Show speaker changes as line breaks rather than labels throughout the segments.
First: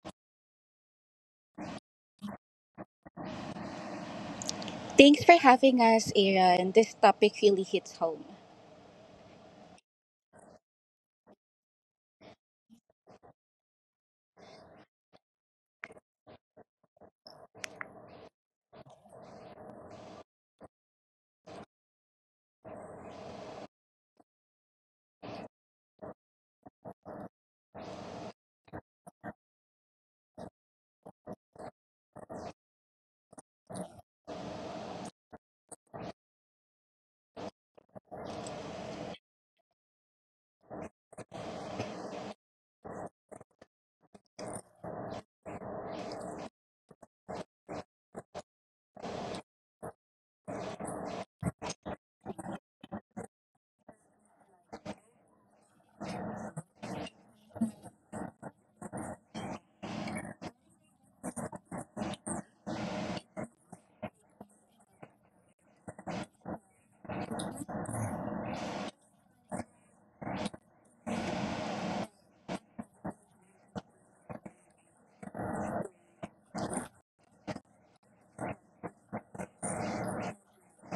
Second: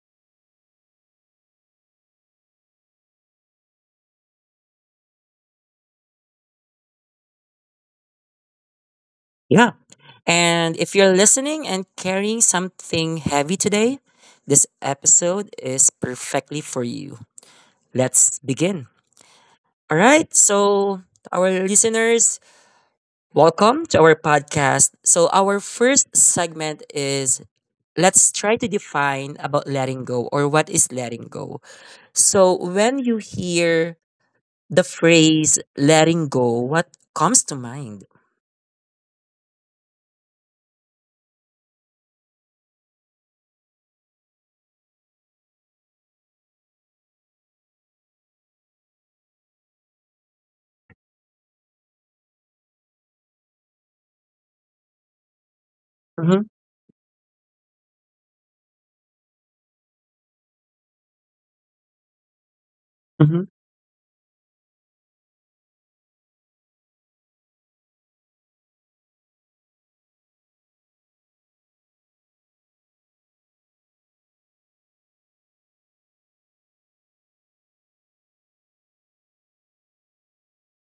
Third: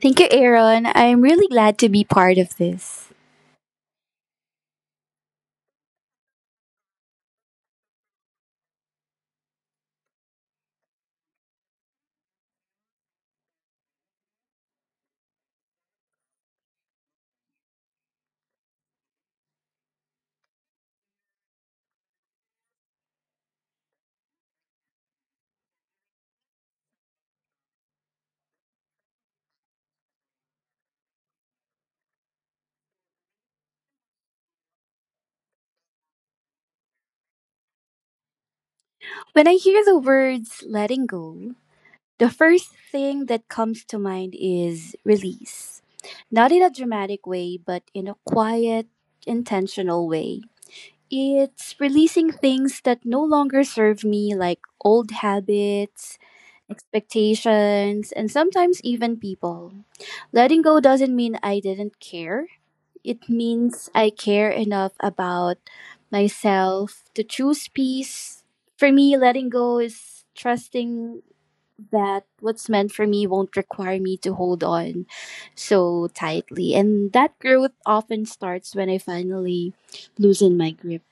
Thank you, Aaron. I'm really glad to be part of this.
Thanks for having us, Ira, this topic really hits home.
Yeah. And if you're listening and carrying something heavy today, this episode is perfectly for you. Let's begin. All right. So, to our listeners, welcome to our podcast. So, our first segment is let's try to define about letting go or what is letting go. So, when you hear the phrase letting go, what comes to mind?
When I hear the words letting go, the first thing that comes to mind is release. Not in a dramatic way, but in a quiet, intentional way. It's releasing things that no longer serve me, like old habits,
Hmm.
expectations, and sometimes even people. Letting go doesn't mean I didn't care. It
Hmm.
means I care enough about myself to choose peace. For me, letting go is trusting that what's meant for me won't require me to hold on so tightly. And that growth often starts when I finally loosen my grip.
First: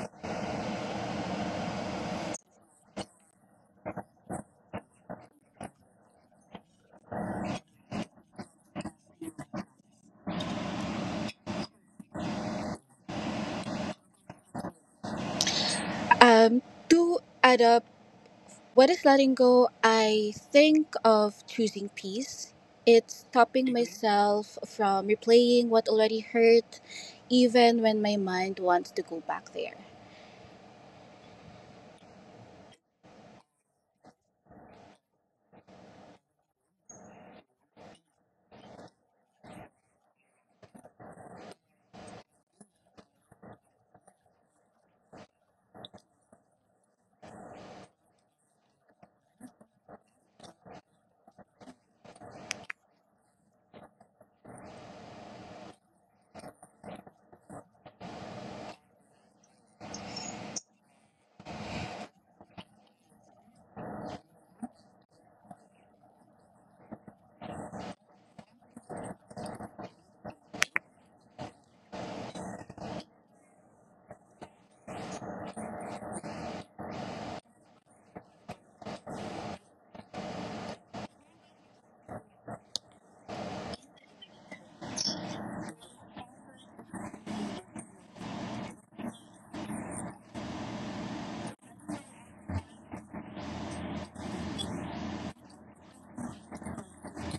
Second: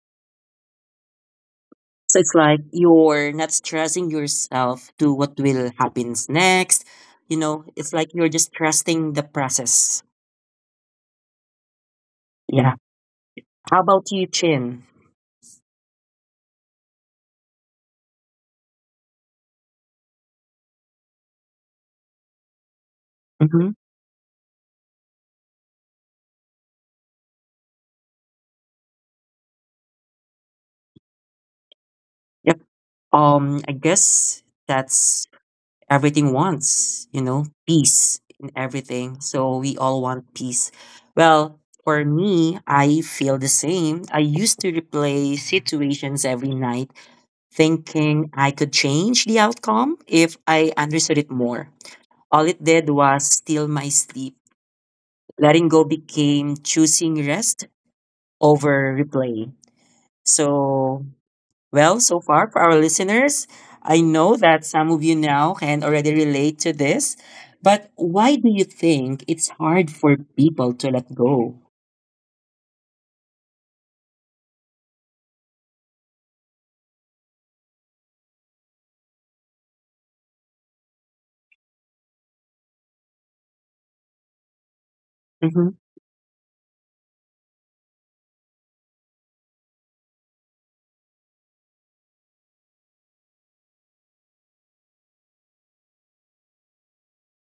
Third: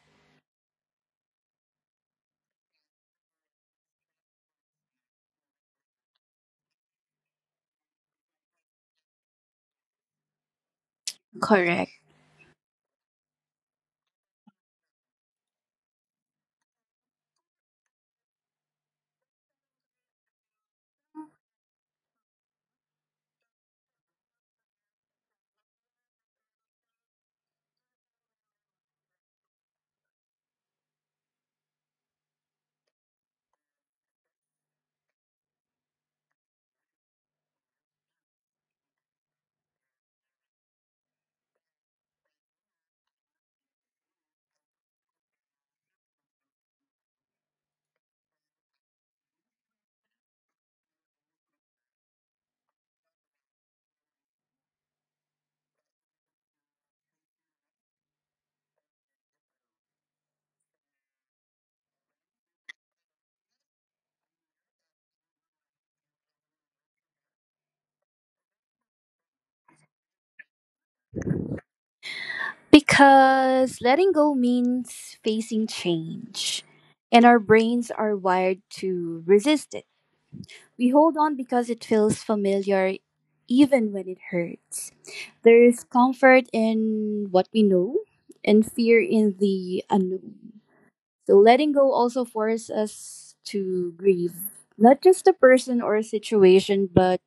So, it's like you're not stressing yourself to what will happen next. You know, it's like you're just trusting the process.
Correct.
Yeah. How about you, Chin?
Um, to add up, what is letting go? I think of choosing peace. It's stopping
Mm-hmm.
Myself from replaying what already hurt, even when my mind wants to go back there.
I guess that's everything wants, peace in everything. So we all want peace. Well, for me, I feel the same. I used to replay situations every night, thinking I could change the outcome if I understood it more. All it did was steal my sleep. Letting go became choosing rest over replay. So Well, so far for our listeners, I know that some of you now can already relate to this, but why do you think it's hard for people to let go?
Because letting go means facing change. And our brains are wired to resist it. We hold on because it feels familiar, even when it hurts. There
Mm-hmm.
is comfort in what we know and fear in the unknown. So letting go also forces us to grieve, not just the person or situation, but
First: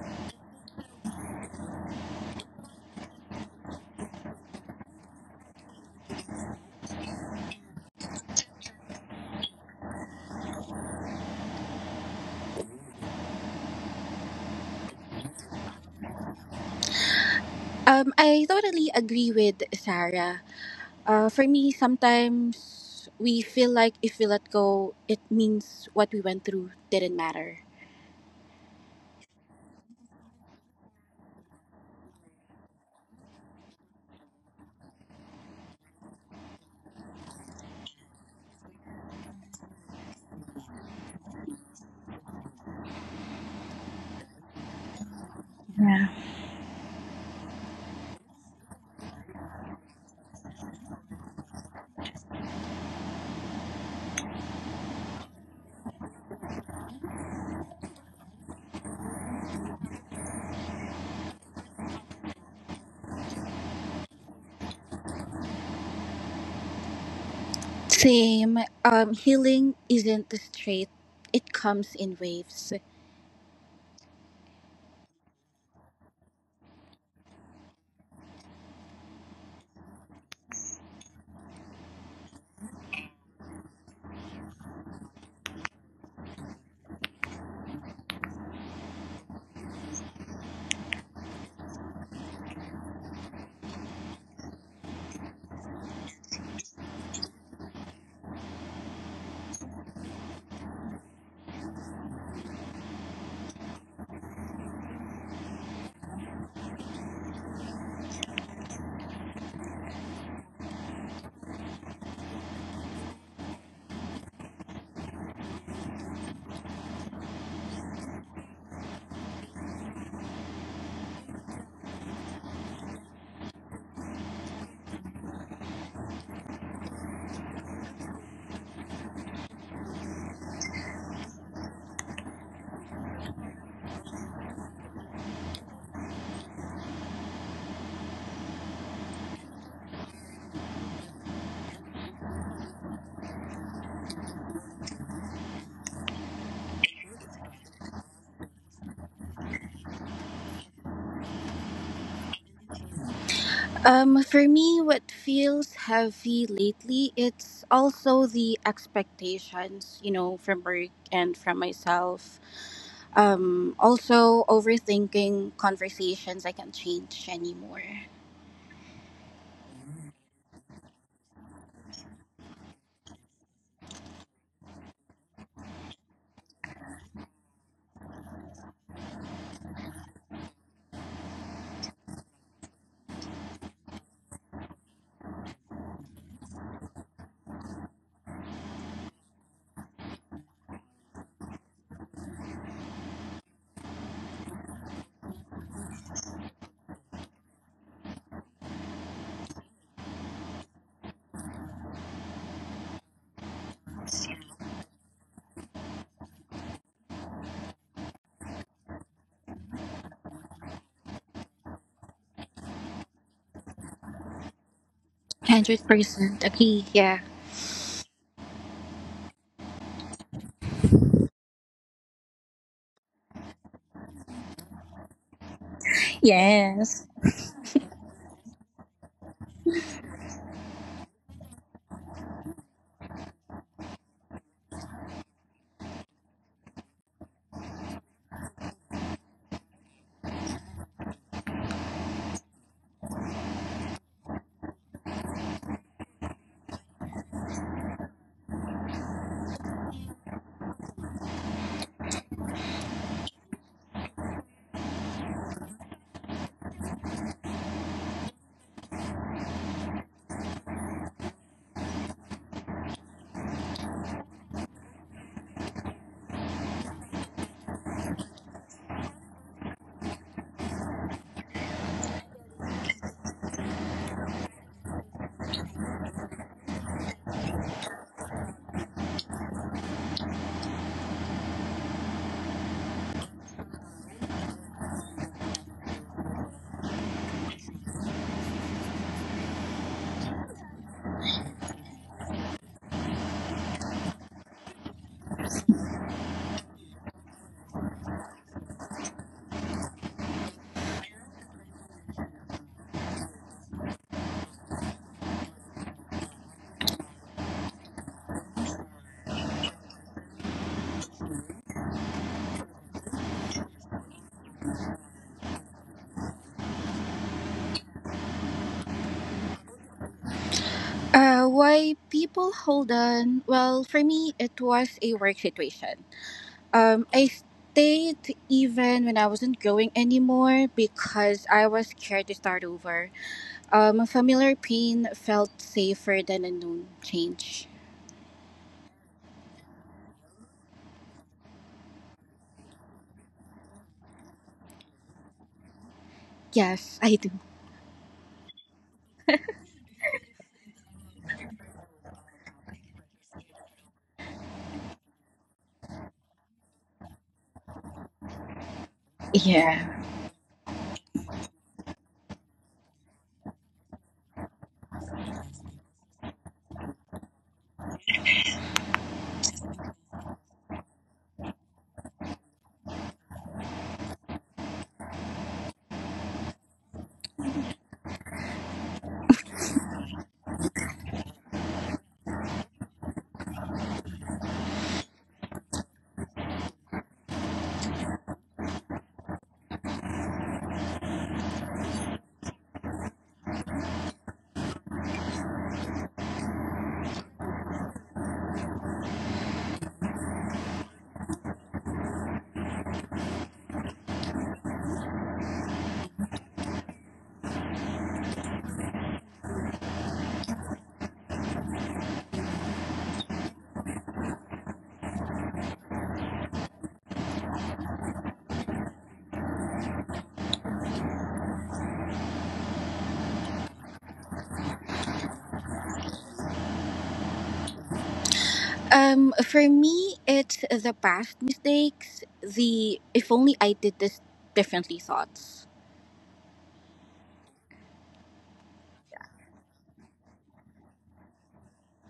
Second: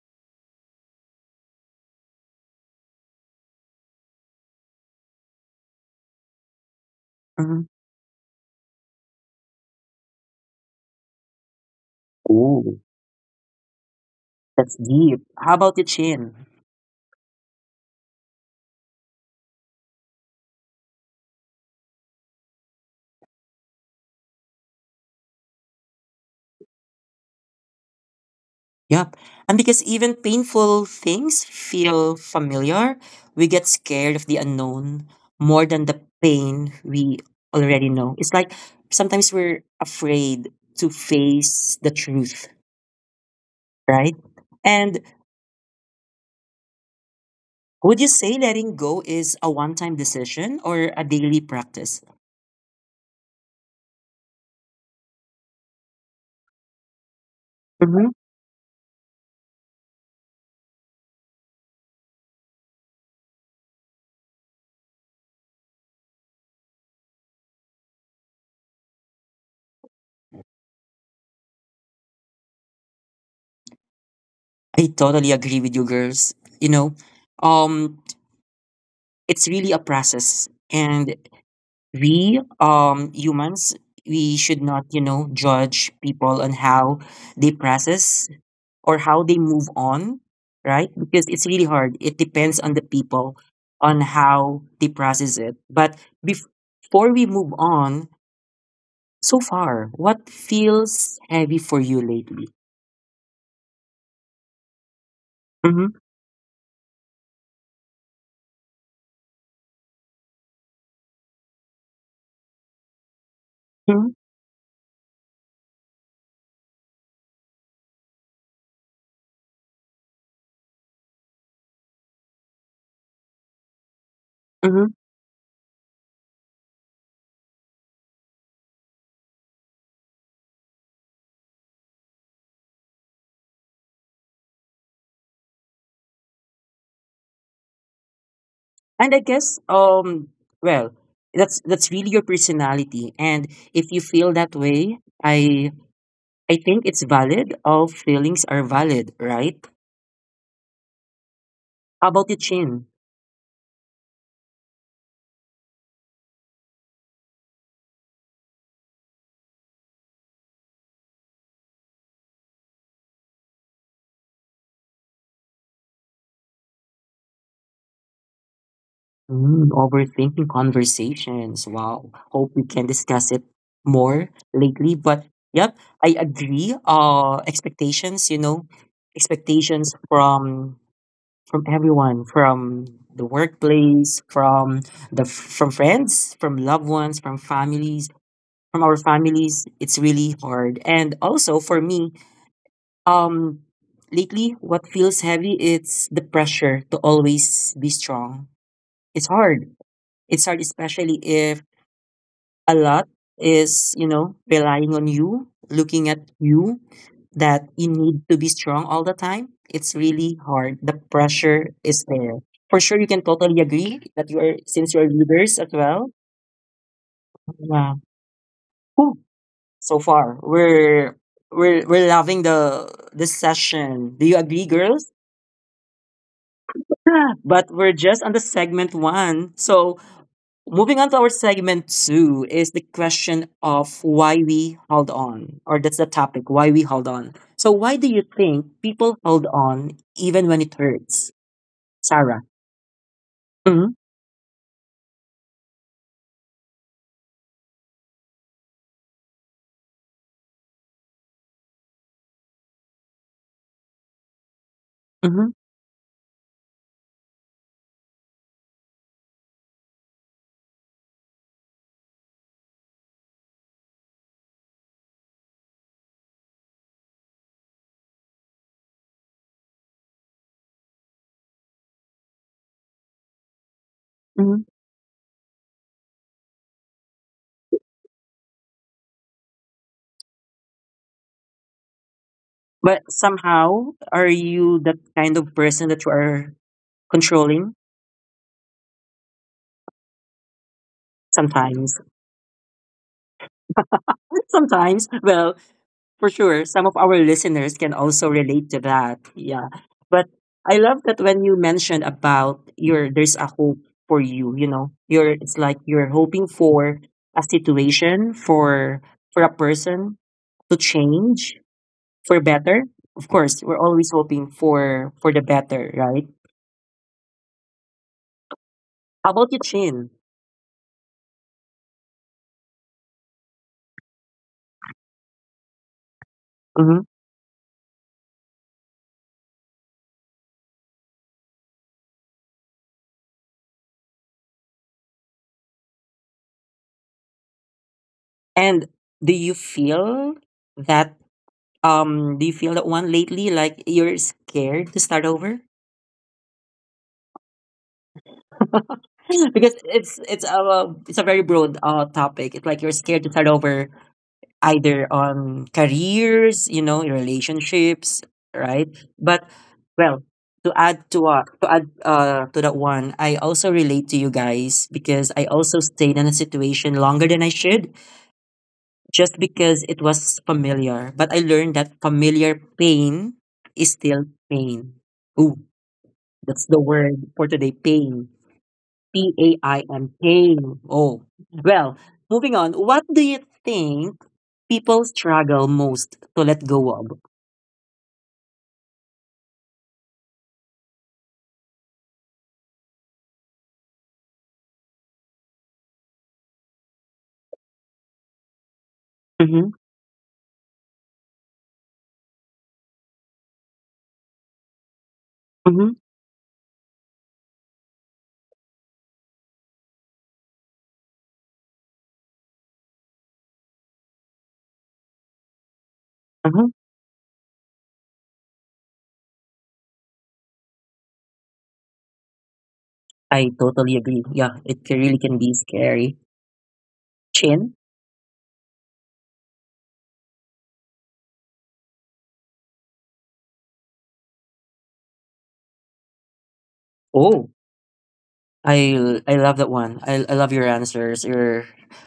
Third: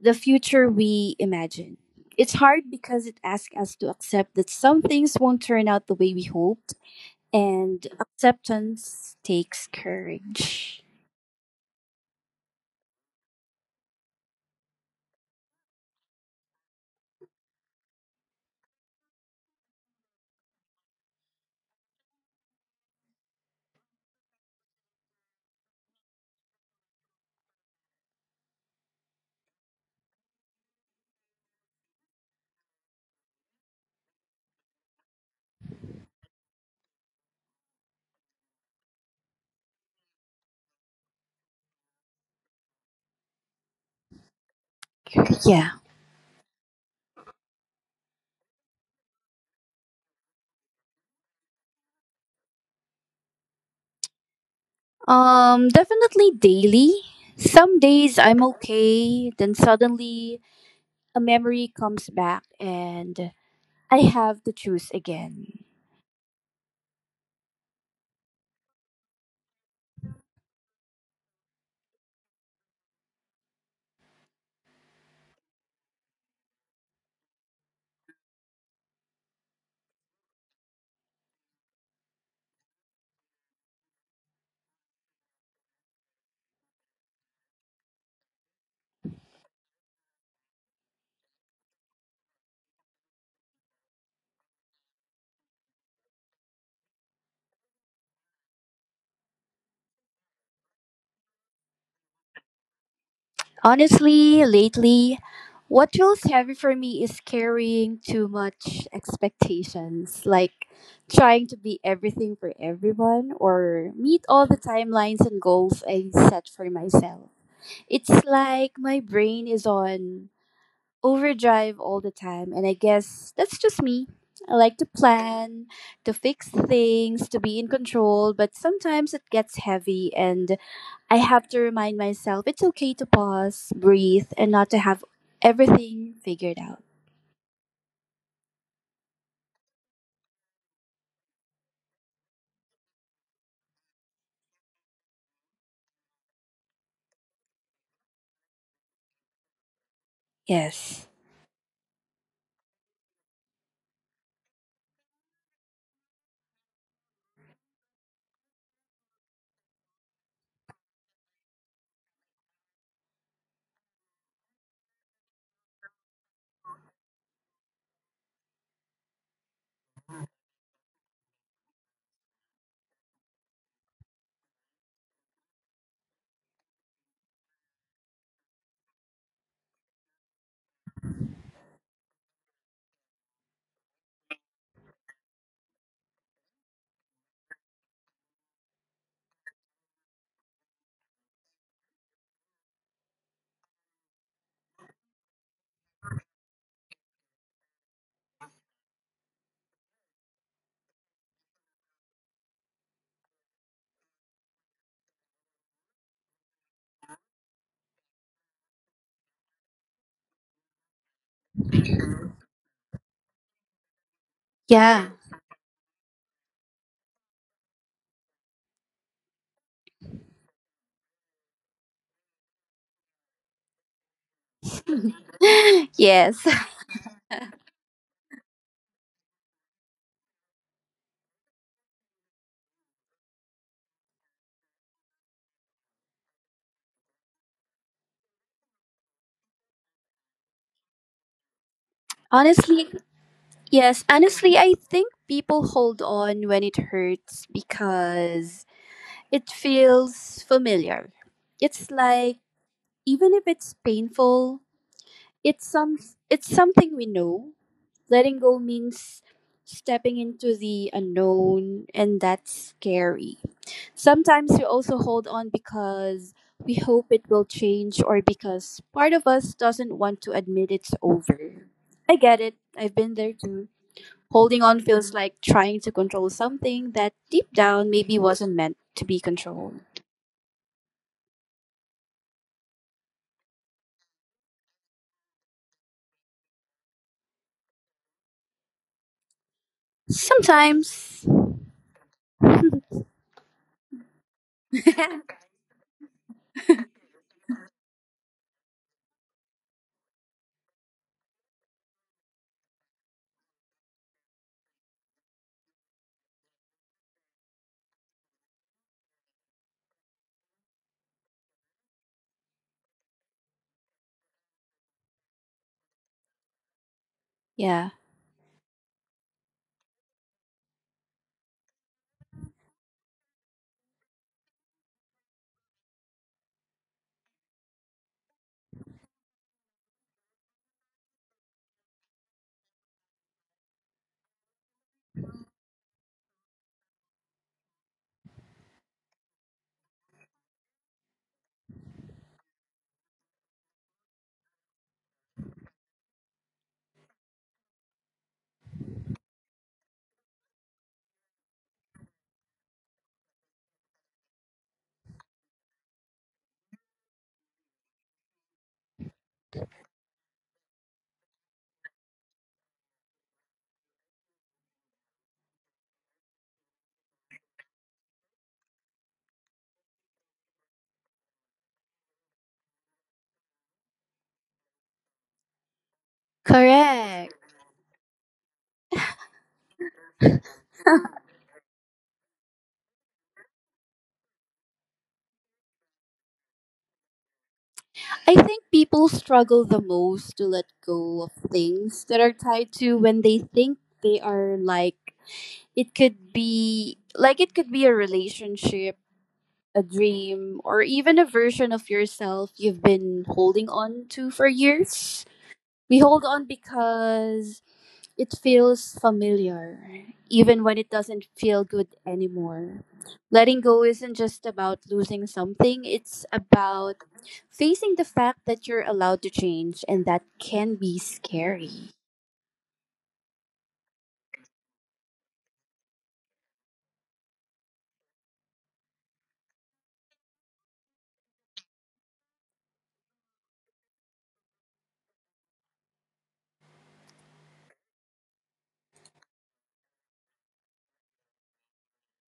the future we imagine. It's hard because it asks us to accept that some things won't turn out the way we hoped,
Mm-hmm.
and acceptance takes courage.
Oh, that's deep. How about the Chin?
I totally agree with Sarah. For me, sometimes we feel like if we let go, it means what we went through didn't matter.
Yep. And because even painful things feel familiar, we get scared of the unknown more than the pain we already know. It's like sometimes we're afraid to face the truth, right? And
Yeah.
would you say letting go is a one time decision or a daily practice?
Definitely daily. Some days
Hmm.
I'm okay, then suddenly a memory comes back and I have to choose again.
Same. Healing isn't straight. It comes in waves.
I totally agree with you girls. You know, um, it's really a process. And we humans, we should not judge people on how they process or how they move on, right? Because it's really hard. It depends on the people on how they process it. But bef- before we move on, so far, what feels heavy for you lately?
Honestly, lately, what
Mm-hmm.
feels heavy for me is carrying too much expectations, like trying to be everything for everyone or meet
Mm-hmm.
all the timelines and goals I set for myself. It's like my brain is on overdrive all the time. And I guess that's just me. I like to
Mm-hmm.
plan, to fix things, to be in control, but sometimes it gets heavy and I have to remind myself it's okay to pause, breathe, and not to have everything figured out.
And I guess, well, that's really your personality. And if you feel that way, I think it's valid. All feelings are valid, right?
Yes.
How about you, Chin?
For me, what feels heavy lately, it's also the expectations, from work and from myself. Also overthinking conversations I can't change anymore.
Mm, overthinking conversations. Wow. Hope we can discuss it more lately. But yep, I agree. Expectations. Expectations from everyone, from the workplace, from friends, from loved ones, from families, from our families. It's really hard. And also for me, Um, lately, what feels heavy is the pressure to always be strong. It's hard. It's hard, especially if a lot is relying on you, looking at you, that you need to be strong all the time. It's really hard. The pressure is there. For sure, you can totally agree that you are, since
Yeah.
you're leaders as
Hundred
well.
percent agree. Yeah.
Yeah. Whew. So far, we're loving the session. Do you agree, girls?
yes.
Yes.
But we're just on the segment one. So moving on to our segment two is the question of why we held on, or that's the topic, why we held on. So why do you think people hold on even when it hurts, Sarah?
Honestly,
Mm-hmm.
yes. Honestly, I think people hold on when it hurts because it feels familiar. It's like even if it's painful,
Mm-hmm.
it's some it's something we know. Letting go means stepping into the unknown and that's scary. Sometimes we also hold on because we hope it will change, or because part of us doesn't want to admit it's over. I get it. I've been there too. Holding
Mm-hmm.
on feels like trying to control something that deep down maybe wasn't meant to be controlled.
But somehow, are you that kind of person that you are controlling?
Sometimes.
Sometimes, sometimes. Well, for sure, some of our listeners can also relate to that. Yeah. But I love that when you mentioned about your there's a hope for you, you know. You're it's like you're hoping for a situation, for a person to change for better. Of course, we're always hoping for the better, right?
Yeah.
How about you, Chin?
Why people hold on? Well, for me, it was a work situation.
Mm-hmm.
I stayed even when I wasn't growing anymore because I was scared to start over. A familiar pain felt safer than a known change.
And do you feel that do you feel that one lately, like you're scared to start over?
Yes, I do.
Because it's a very broad topic. It's like you're scared to start over either on careers, your relationships, right? But,
Yeah.
well, to add to that one, I also relate to you guys because I also stayed in a situation longer than I should, just because it was familiar. But I learned that familiar pain is still pain. Ooh, that's the
Correct.
word for today, pain, PAIMK. Oh, well, moving on. What do you think people struggle most to let go of?
I think people struggle the most to let go of things that are tied to when they think they are, like it could be a relationship, a
Mm-hmm.
dream, or even a version of yourself you've been holding on to for years. We
Mm-hmm.
hold on because it feels familiar, even when it doesn't feel good anymore. Letting go isn't just about losing something, it's
Uh-huh.
about facing the fact that you're allowed to change, and that can be scary.
I totally agree. Yeah, it really can be scary. Chin.
For me, it's the past mistakes, the if only I did this differently thoughts.
Oh, I love that one. I love your answers. Your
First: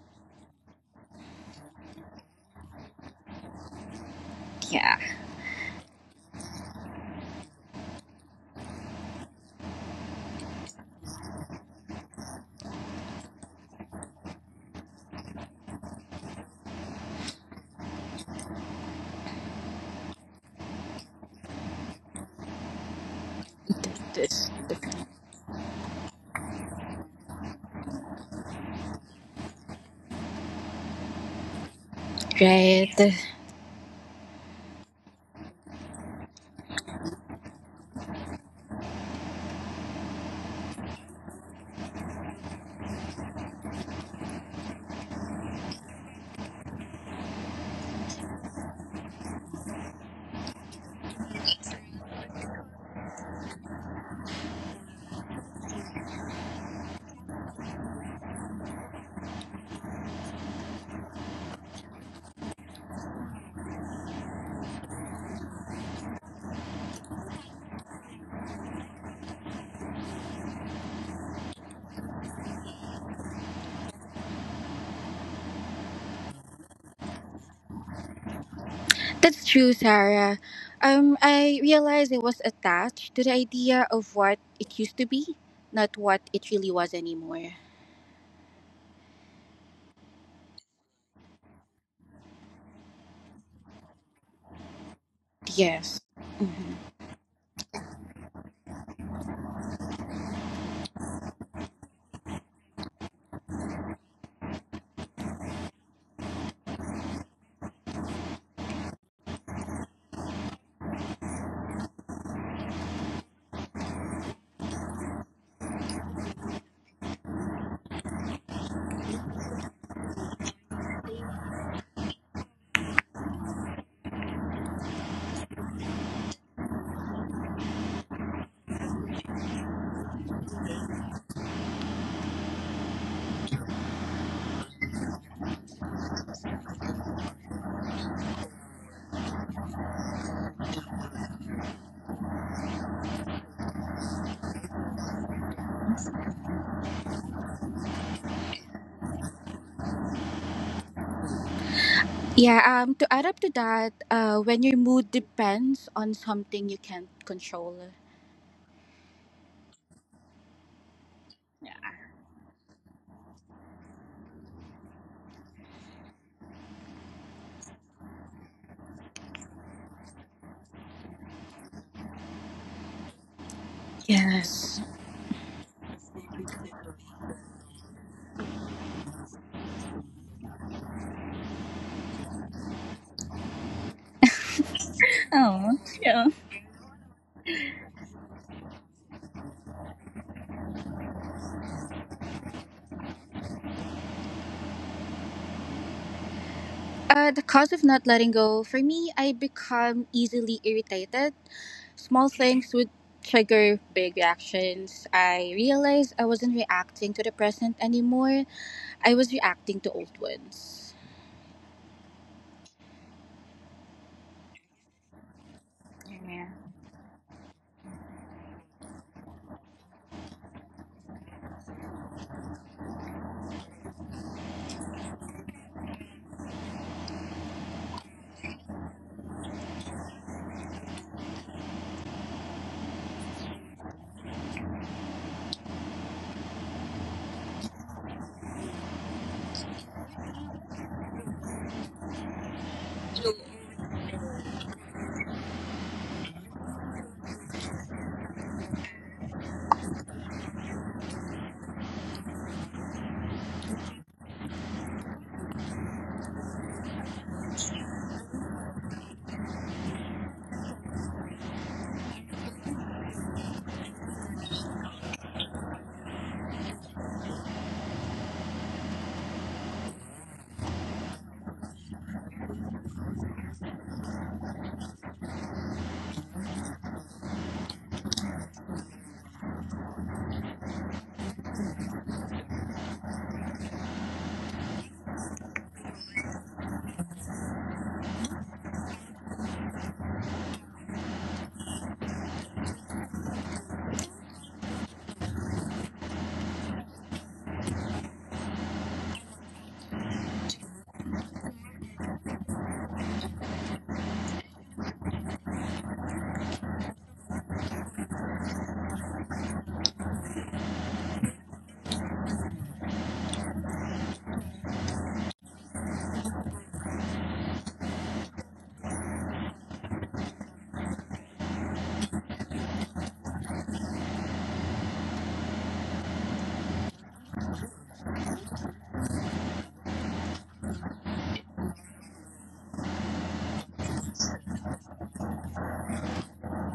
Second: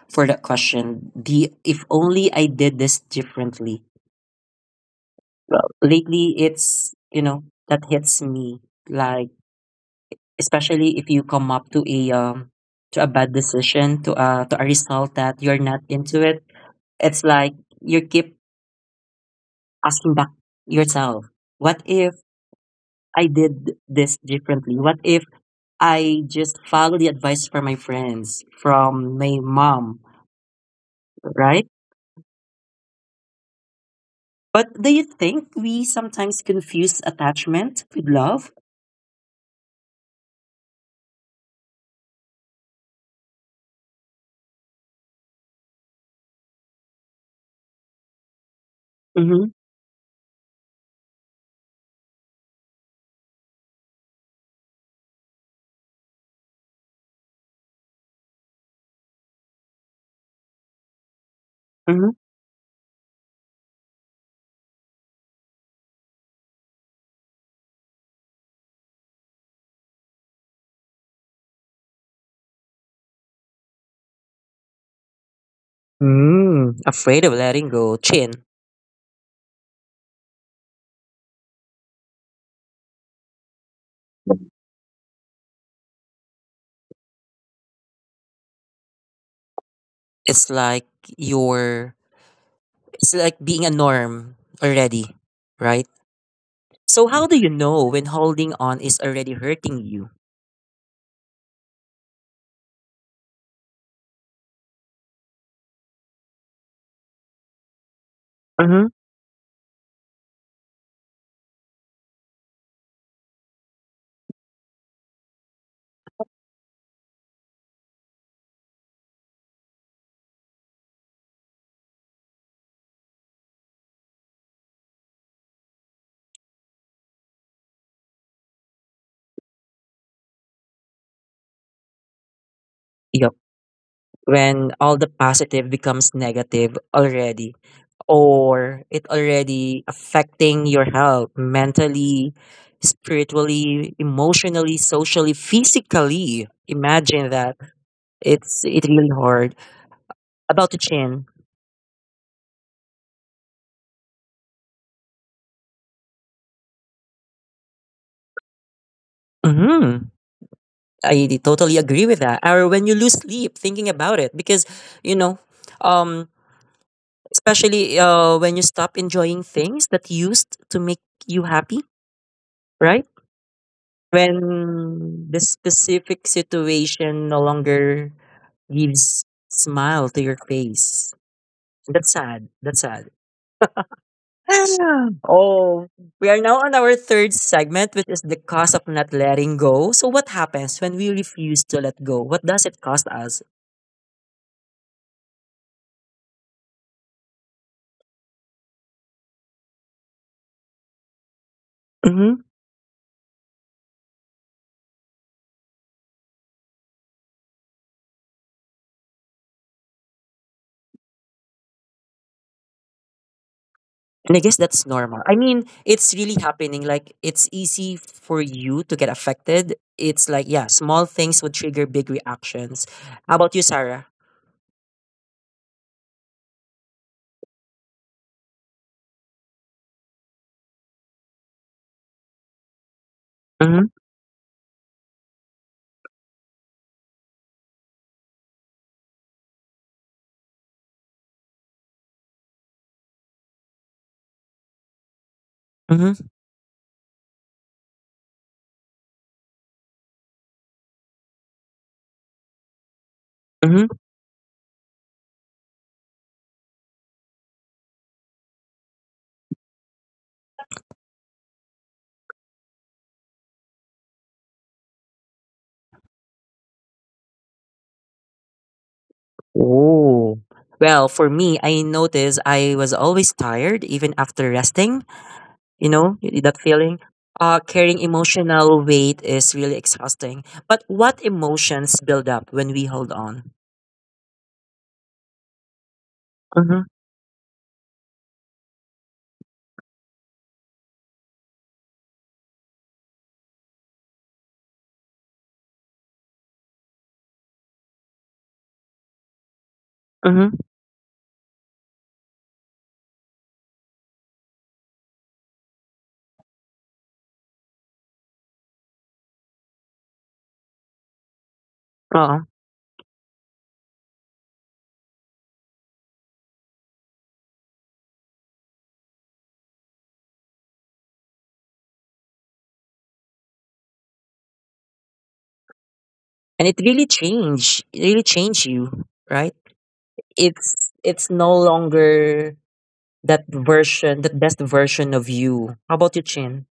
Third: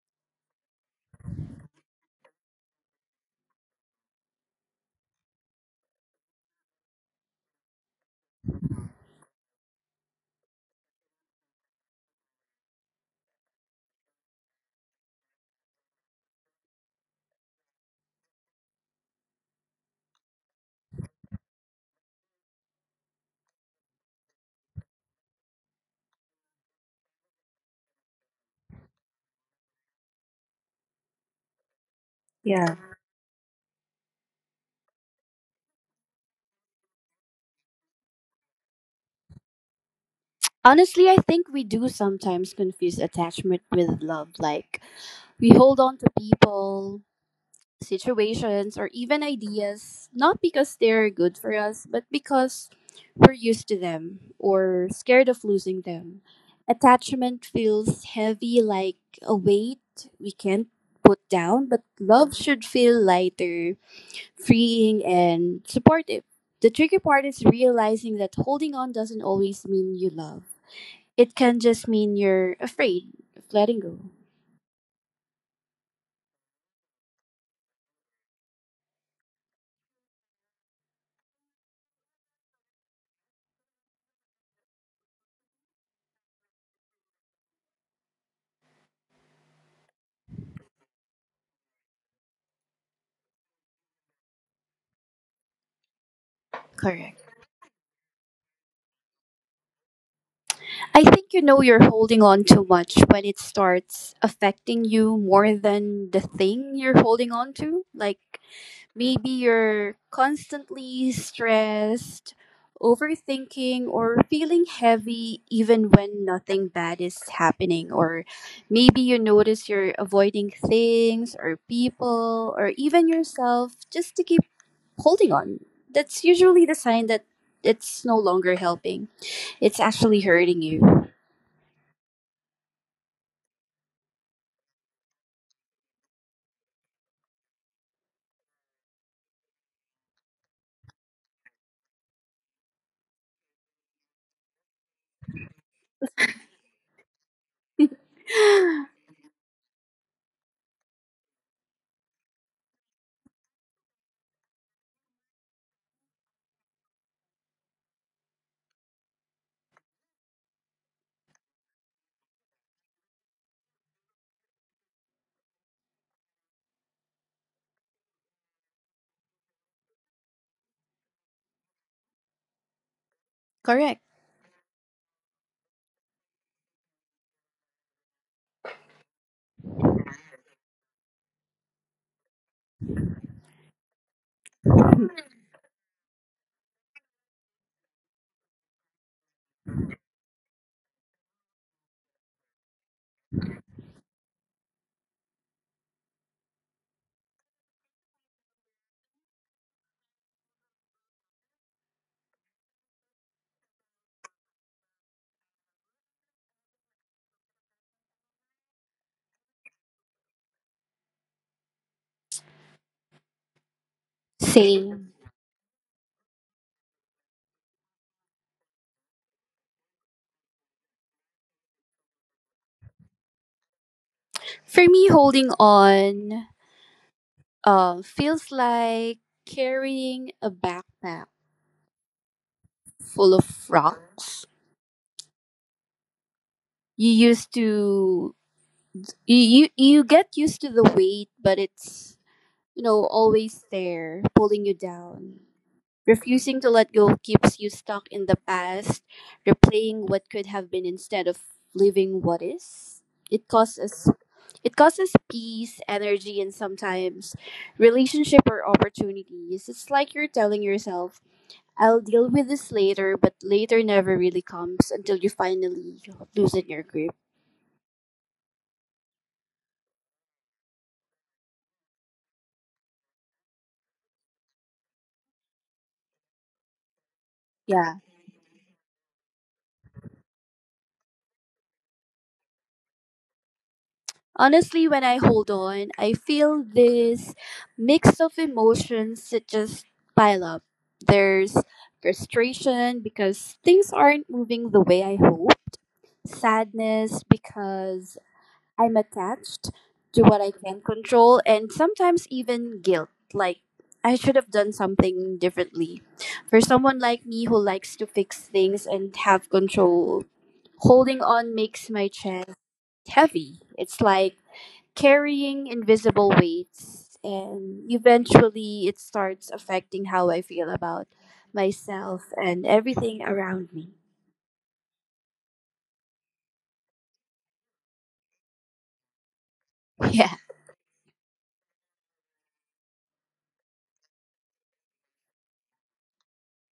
for that question. The if only I did this differently.
Yeah.
Well, lately it's that hits me, like. Especially if you come up to a bad decision, to a result that you're not into it. It's like you keep asking back yourself, what if I did this
This,
differently? What
this,
if I just follow the advice from my friends, from my mom, right?
Yeah.
differently. Right.
But do you think we sometimes confuse attachment with love?
Honestly, I think we do sometimes confuse attachment with love. Like, we hold on to people, situations, or even
Mm-hmm.
ideas, not because they're good for us, but because we're used to them or scared of losing them. Attachment feels heavy, like a weight we can't put down, but
Mm-hmm.
love should feel lighter, freeing, and supportive. The tricky part is realizing that holding on doesn't always mean you love. It can just mean you're afraid of letting go.
Mm, afraid of letting go, Chin.
That's true, Sarah. I realized I was attached to the idea of what it used to be, not what it really was anymore.
it's like you're It's like being a norm already, right?
Yes. Mhm.
So how
Correct.
do you know when holding on is already hurting you?
I think you know you're holding on too much when it starts affecting you more than the thing you're holding on to. Like,
Mm-hmm.
maybe you're constantly stressed, overthinking, or feeling heavy even when nothing bad is happening. Or maybe you notice you're avoiding things or people or even yourself just to keep holding on. That's usually the sign that it's no longer helping, it's actually hurting you.
Yep. When all the positive becomes negative already, or it already affecting your health, mentally, spiritually, emotionally, socially, physically. Imagine that. It's it really hard. About the Chin.
Yeah, to add up to that, when your mood depends on something you can't control.
Mm-hmm. I totally agree with that. Or when you lose sleep thinking about it, because you know, um, especially when you stop enjoying things that used to make you happy, right?
Correct.
Yes.
When the specific situation no longer gives smile to your face. That's sad. That's sad.
Oh,
Oh,
yeah.
we are now on our third segment, which is the cost of not letting go. So, what happens when we refuse to let go? What does it cost us?
The cause of not letting go, for me, I become easily irritated. Small things would trigger big reactions. I realized I wasn't reacting to the present anymore. I was reacting to old ones.
And I guess that's normal.
Same.
I mean, it's really
Yeah.
happening. Like, it's easy for you to get affected. It's like, yeah, small things would trigger big reactions. How about you, Sarah?
For me, holding on feels like carrying a backpack full of
Mm-hmm.
rocks. You used to you you get used to the weight, but it's, you know, always there, pulling you down.
Mm-hmm.
Refusing to let go keeps you stuck in the past, replaying what could have been instead of living what is. It
Mm-hmm.
causes peace, energy, and sometimes relationship or opportunities. It's like you're telling yourself, I'll deal with this later, but later never really comes until you finally loosen your grip.
Oh. Well, for me, I noticed I was always tired, even after resting. That feeling.
Yeah.
Carrying emotional weight is really exhausting. But what emotions build up when we hold on?
Honestly, when I hold on, I feel
Mm-hmm.
this mix of emotions that just pile up. There's frustration because things aren't moving the way I hope, sadness because I'm attached to what I
Mm-hmm.
can control, and sometimes even guilt, like I should have done something differently. For someone like me who likes to fix things and have control, holding on makes my
Oh.
chest heavy. It's like carrying invisible weights, and eventually it starts affecting how I feel about myself and everything around me.
And it really change. It really change you, right?
Yeah.
It's no longer that version, that best version of you. How about you, Chin?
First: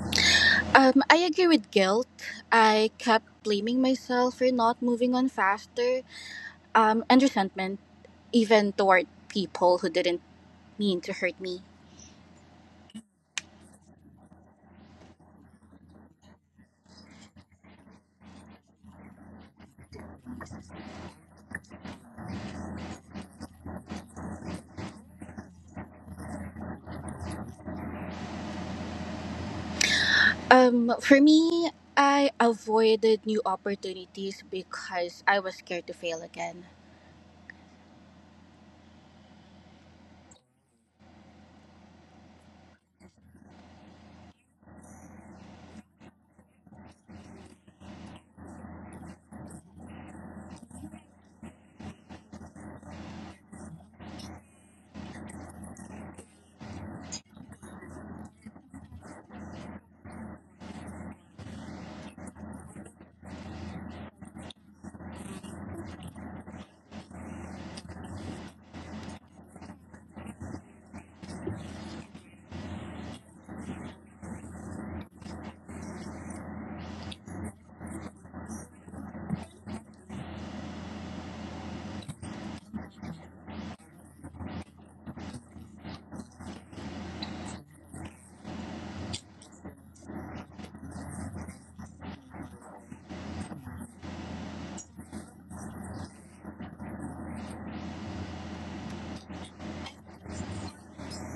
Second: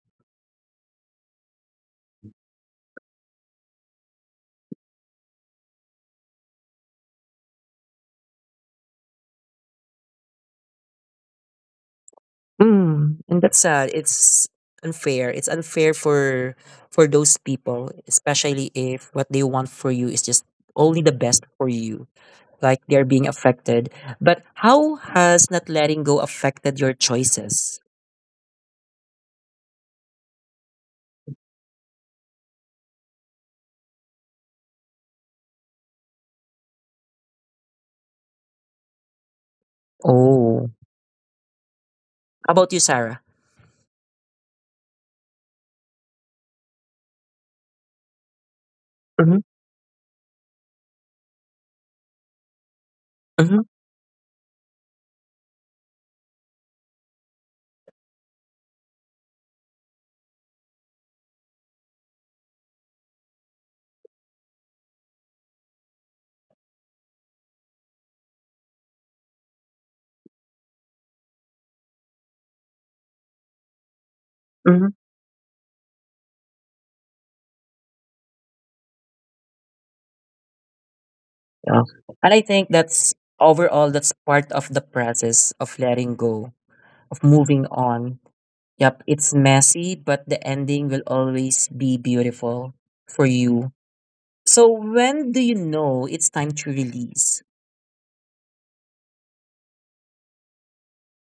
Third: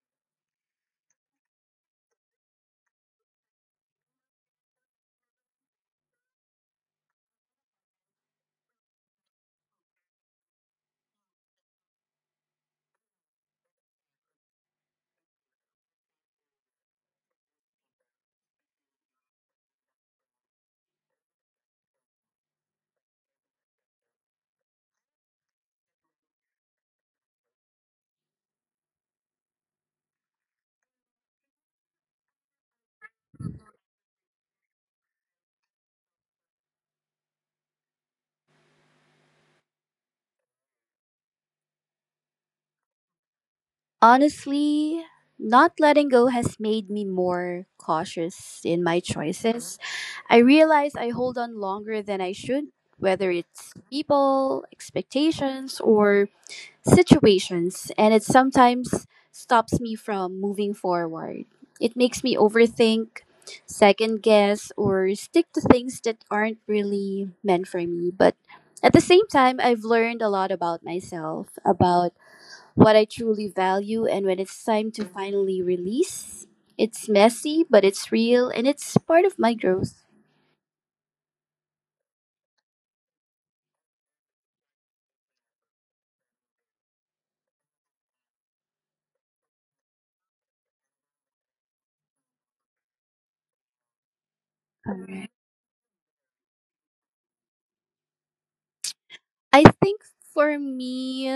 I agree with guilt. I kept blaming myself for not moving on faster, and resentment, even toward people who didn't mean to hurt me.
Mm, and that's sad. It's unfair. It's unfair for those people, especially if what they want for you is just only the best for you. Like they're being affected. But how has not letting go affected your choices?
For me, I avoided new opportunities because I was scared to fail again.
Oh. How about you, Sarah?
Honestly, not letting go has made me more cautious in my
Mm-hmm.
choices. I realize I hold on longer than I should, whether
Mm-hmm.
it's people, expectations, or situations, and it sometimes stops me from moving forward. It makes me overthink, second guess, or stick to things that aren't really meant for me. But at the same time, I've learned a lot about myself, about what I truly value, and when it's time
Mm-hmm.
to finally release. It's messy, but it's real and it's part of my growth.
Yeah. And I think that's overall, that's part of the process of letting go, of moving on. Yep, it's messy, but the ending will always be beautiful for you. So when do you know it's time to release?
I think for me,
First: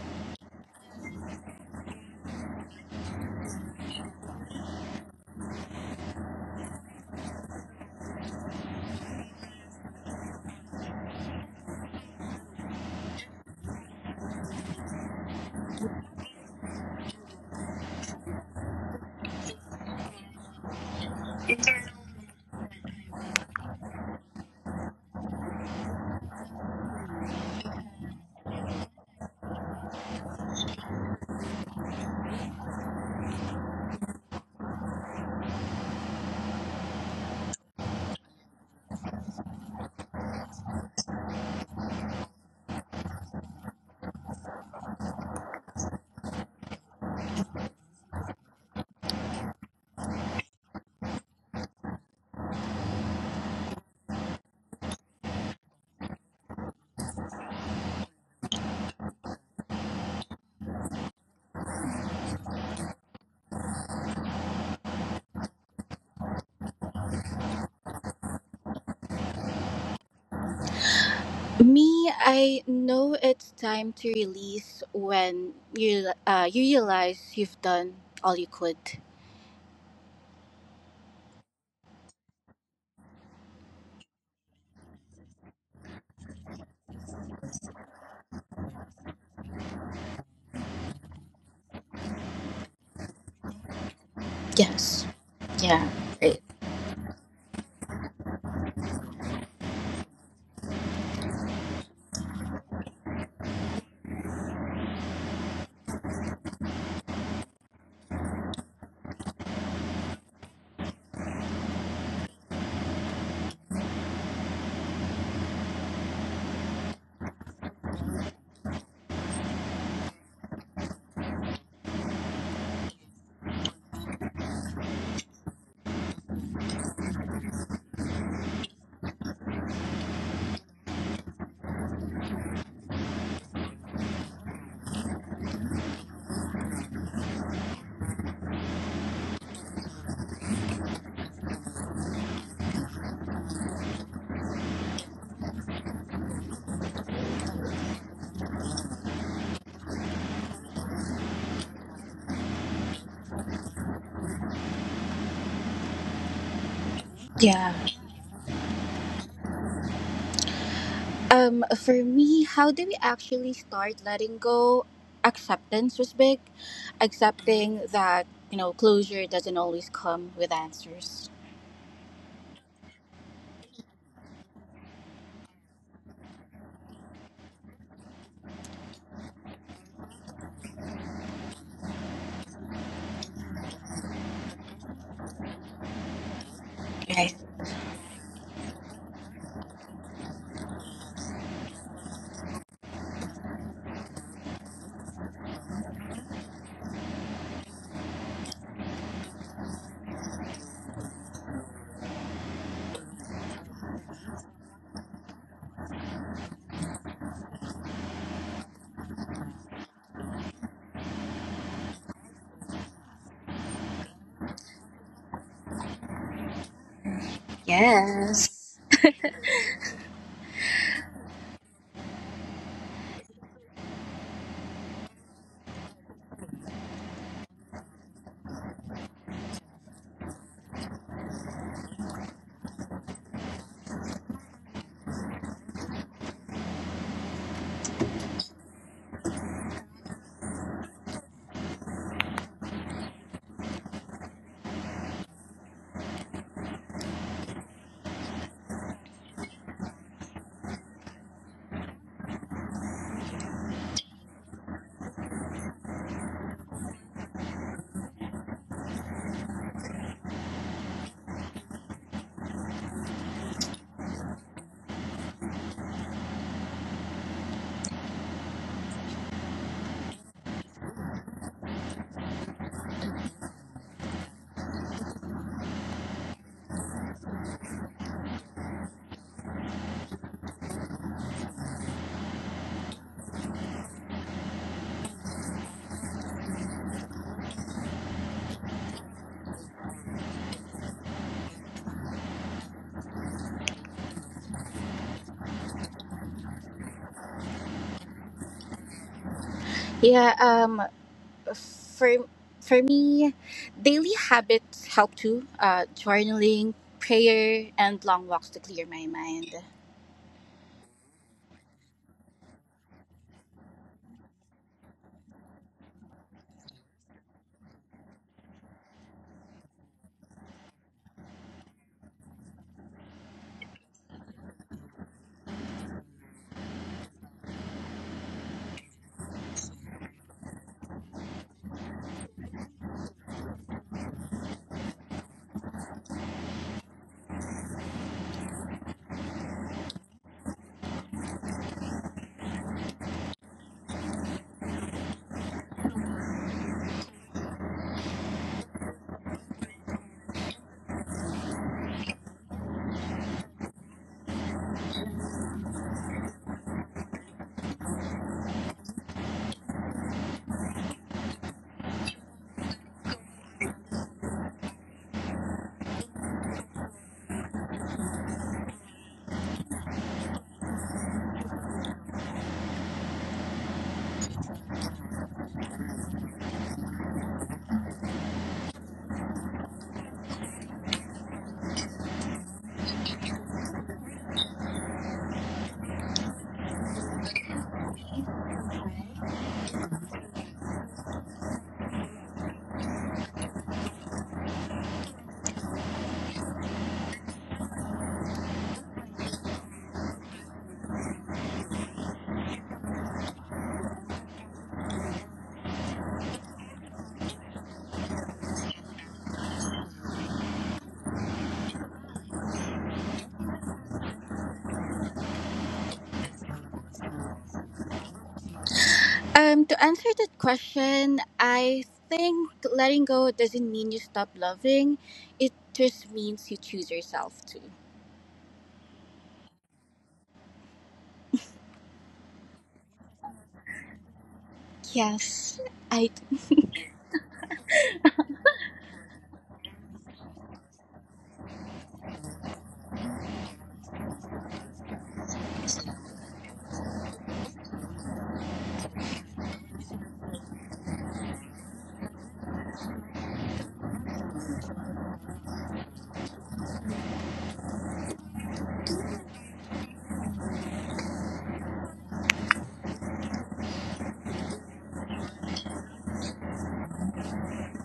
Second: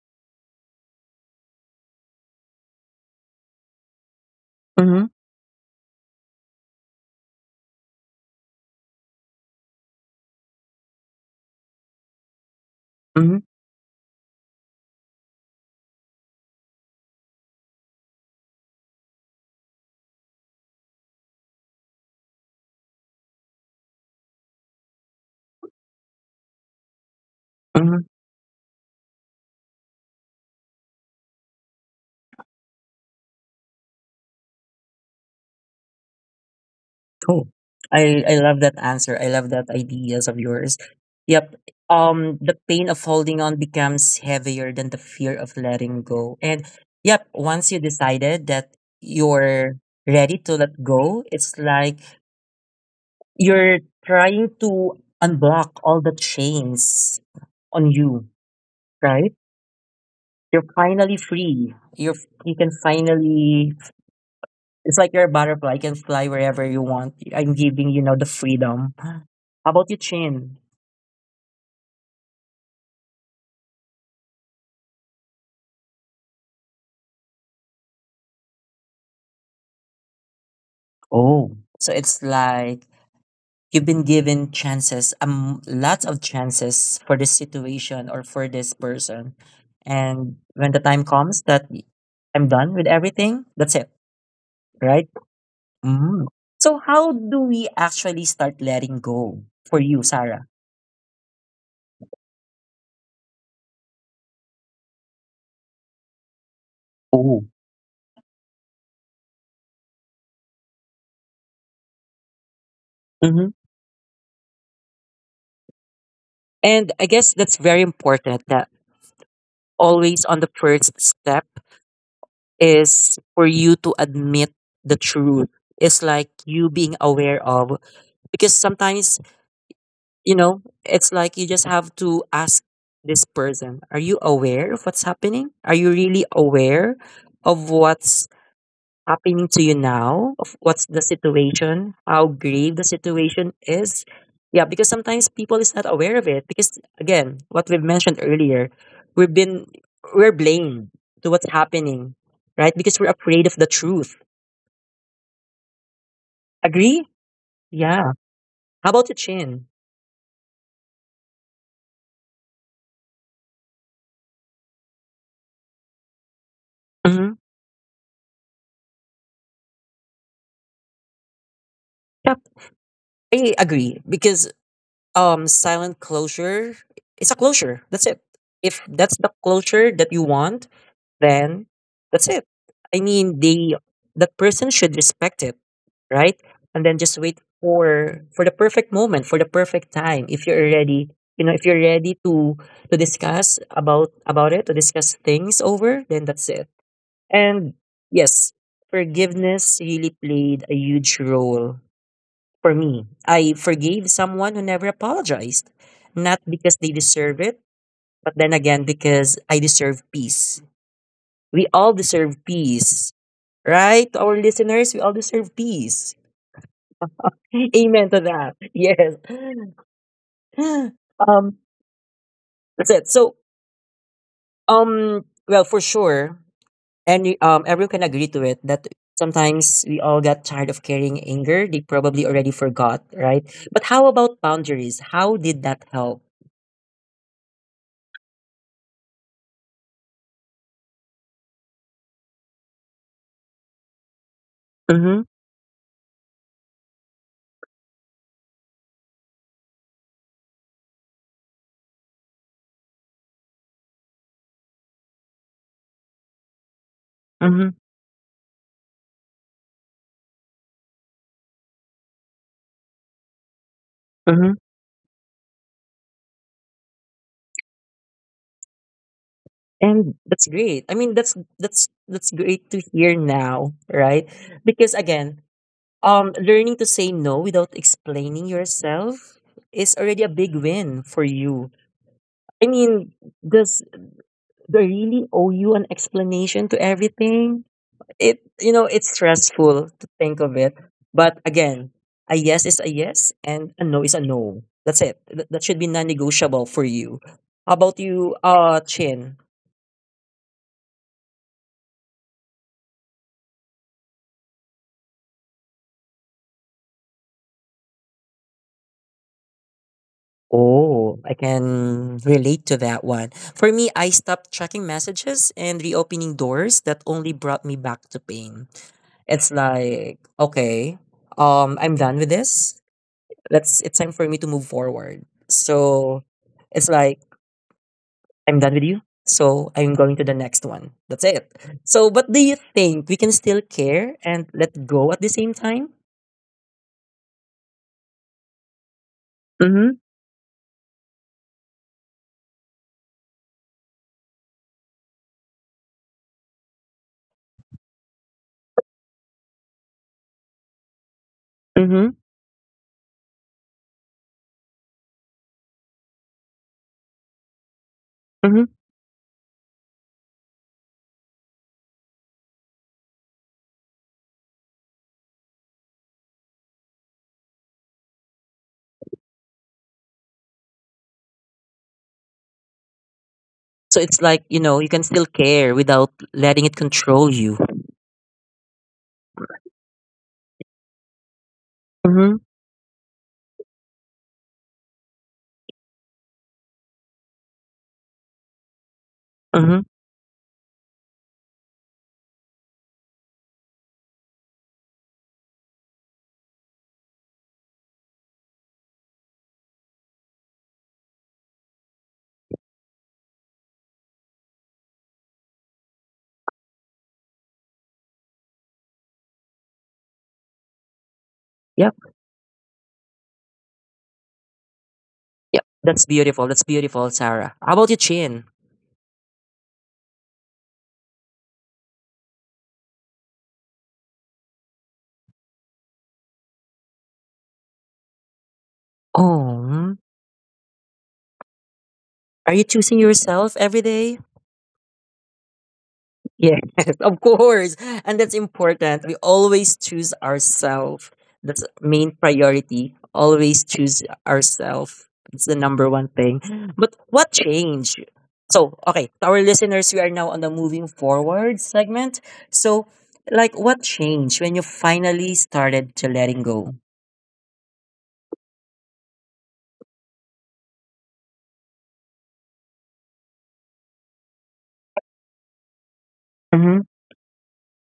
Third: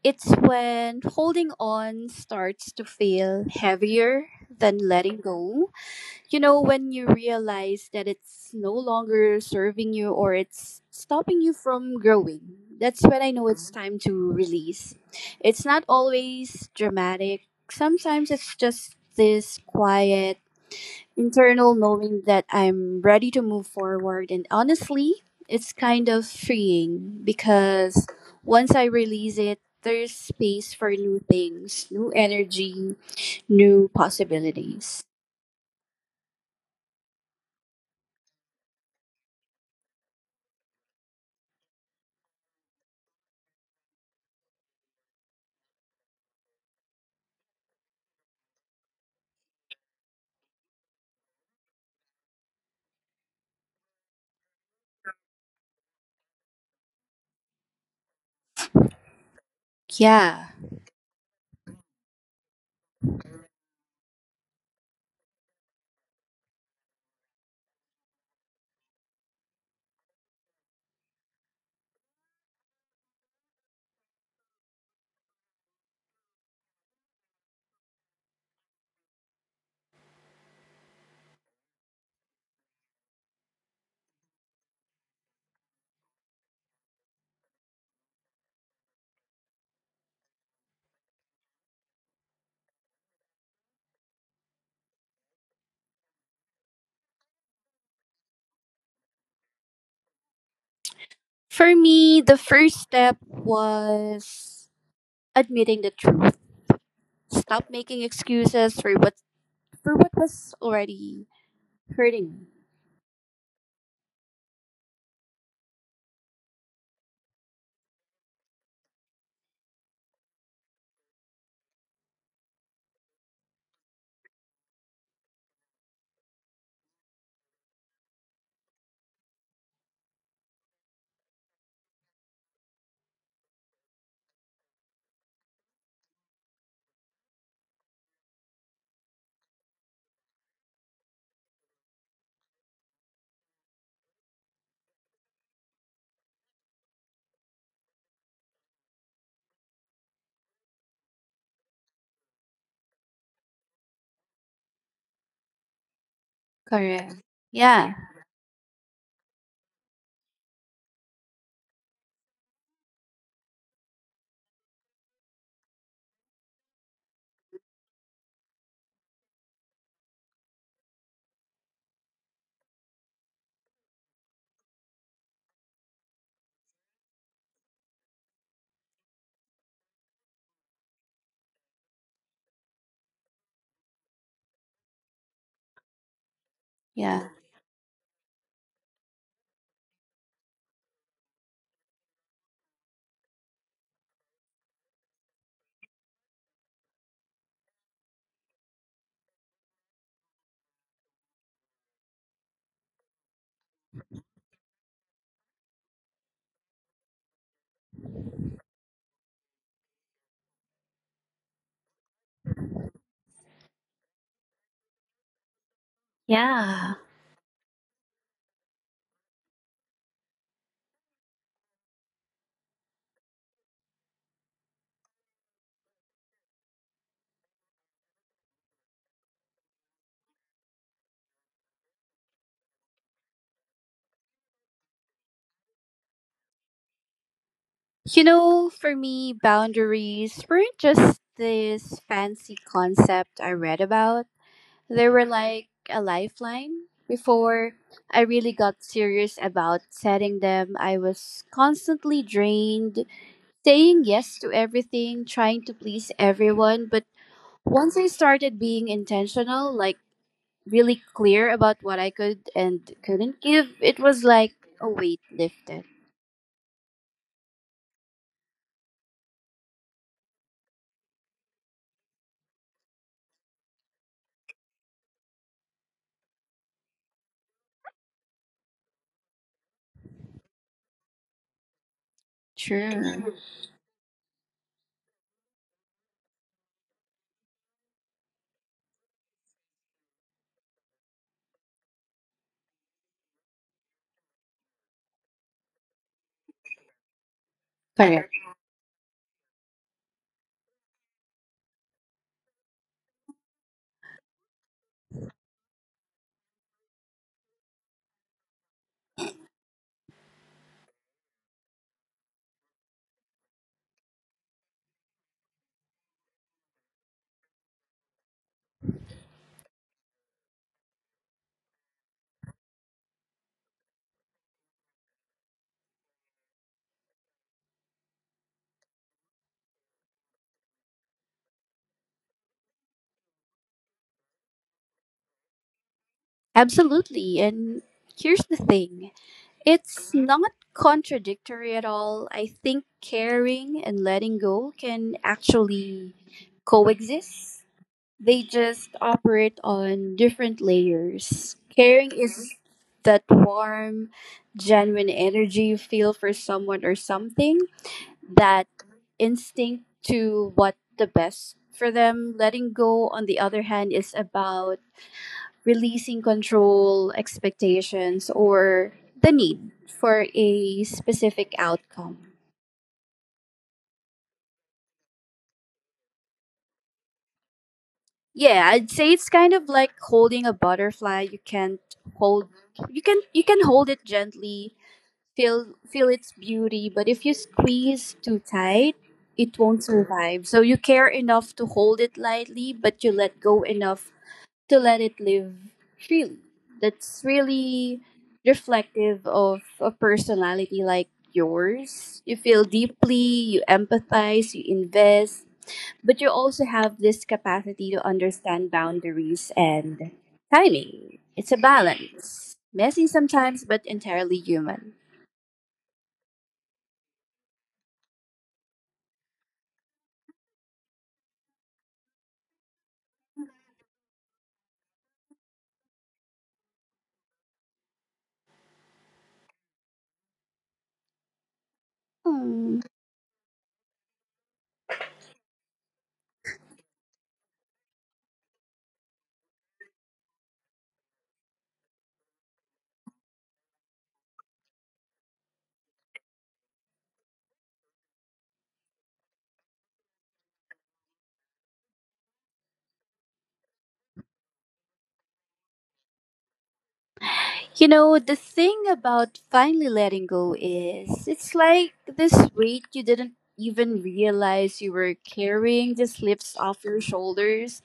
it's when holding on starts to feel heavier than
Mm-hmm.
letting go. You know, when you realize that it's no longer serving you or it's stopping you from growing. That's when I
Mm-hmm.
know it's time to release. It's not always dramatic, sometimes it's just this quiet internal knowing that I'm ready to move forward. And honestly, it's kind of freeing
Mm-hmm.
because once I release it, there's space for new things, new energy, new possibilities.
Cool. I love that answer. I love that ideas of yours. Yep. The pain of holding on becomes heavier than the fear of letting go. And yep, once you decided that you're ready to let go, it's like you're trying to unblock all the chains on you, right?
Yeah.
You're finally free. You can finally. It's like you're a butterfly. You can fly wherever you want. I'm giving you now the freedom. How about your Chin?
Me, I know it's time to release when you realize you've done all you could.
Oh, so it's like you've been given chances, lots of chances for this situation or for this person. And when the time comes that I'm done with everything, that's it,
Yes.
right?
Yeah.
Mm.
It,
So how do we actually start letting go for you, Sarah?
For me, the first step was admitting the truth.
Oh.
Stop making excuses for what was already hurting me.
Hmm. And I guess that's very important that always on the first step is for you to admit the truth. It's like you being aware of, because sometimes, it's like you just have to ask this person, are you aware of what's happening? Are you really aware of what's happening to you now, of what's the situation, how grave the situation is? Yeah, because sometimes people is not aware of it, because again, what we've mentioned earlier, we've been we're blamed to what's happening, right? Because we're afraid of the truth. Agree?
Correct.
yeah.
Yeah.
Yeah. How about you, Chin?
For me, how do we actually start letting go? Acceptance was big.
Mm-hmm.
Accepting that, you know, closure doesn't always come with answers.
Yep. I agree because, silent closure, it's a closure, that's it. If that's the closure that you want, then that's it. I mean, they that person should respect it, right? And then just
Yeah.
wait
Right.
for the perfect moment, for the perfect time. If you're ready, you know, if you're ready to discuss about it, to discuss things over, then that's it. And yes, forgiveness really played a huge role for me. I forgave someone who never apologized, not because they deserve it, but then again because I deserve peace. We all deserve peace, right? To our listeners, we all deserve peace.
Yeah.
Amen to that.
Yes.
Yes. Um, that's it. For sure, and everyone can agree to it that sometimes we all got tired of carrying anger. They probably already forgot, right? But how about boundaries? How did that help?
You know, for me, boundaries weren't just this fancy concept I read about. They
Mm-hmm.
were like a lifeline. Before I really got serious about setting them, I was constantly drained, saying yes to everything, trying to please everyone. But
Mm-hmm.
once I started being intentional, like really clear about what I could and couldn't give, it was like
Mm-hmm.
a weight lifted.
And that's great. I mean, that's great to hear now, right? Because again, learning to say no without explaining yourself is already a big win for you. I mean,
True.
does they really owe you an explanation to everything? It's stressful to think of it. But again, a yes is a yes and a no is a no. That's it. That should be non-negotiable for you. How about
Correct.
you, Chin?
Yeah, um for for me, daily habits help too. Journaling, prayer and long walks to clear my mind.
Oh, I can relate to that one. For me, I stopped checking messages and reopening doors that only brought me back to pain. It's like, okay, I'm done with this. Let's It's time for me to move forward. So it's like I'm done with you. So I'm going to the next one. That's it. So but do you think we can still care and let go at the same time?
Absolutely. And here's the thing,
Mm-hmm.
it's not contradictory at all. I think caring and letting go can actually coexist, they just operate on different layers. Caring
Mm-hmm.
is that warm, genuine energy you feel for someone or something, that
Mm-hmm.
instinct to what the best for them. Letting go, on the other hand, is about releasing control, expectations, or the need for a specific outcome.
So it's like, you know, you can still care without letting it control you.
Yeah, I'd say it's kind of like holding a butterfly. You can't hold
Mm-hmm.
you can hold it gently, feel its beauty, but if you squeeze too tight, it won't
Mhm.
survive. So you care enough to hold it lightly, but you let go enough to let it live freely. That's really reflective of a personality like yours. You feel deeply, you empathize, you invest, but you also have this capacity to understand boundaries and timing. It's a
Yep.
balance. Messy sometimes, but entirely human.
Yep. That's beautiful. That's beautiful, Sarah. How about you, Chin?
To answer that question, I think letting go doesn't mean you stop loving. It just means you choose yourself to.
Oh, are you
Hmm.
choosing yourself every day?
Yes, I.
Yes, of course. And that's important. We always choose ourselves. That's main priority. Always choose ourselves. It's the number one thing. But what change? So, okay, to our listeners, we are now on the moving forward segment. So, like, what changed when you finally started to letting go?
You know, the thing about finally letting go is it's like this weight you didn't even realize you were carrying just lifts
Mm-hmm,
off your shoulders.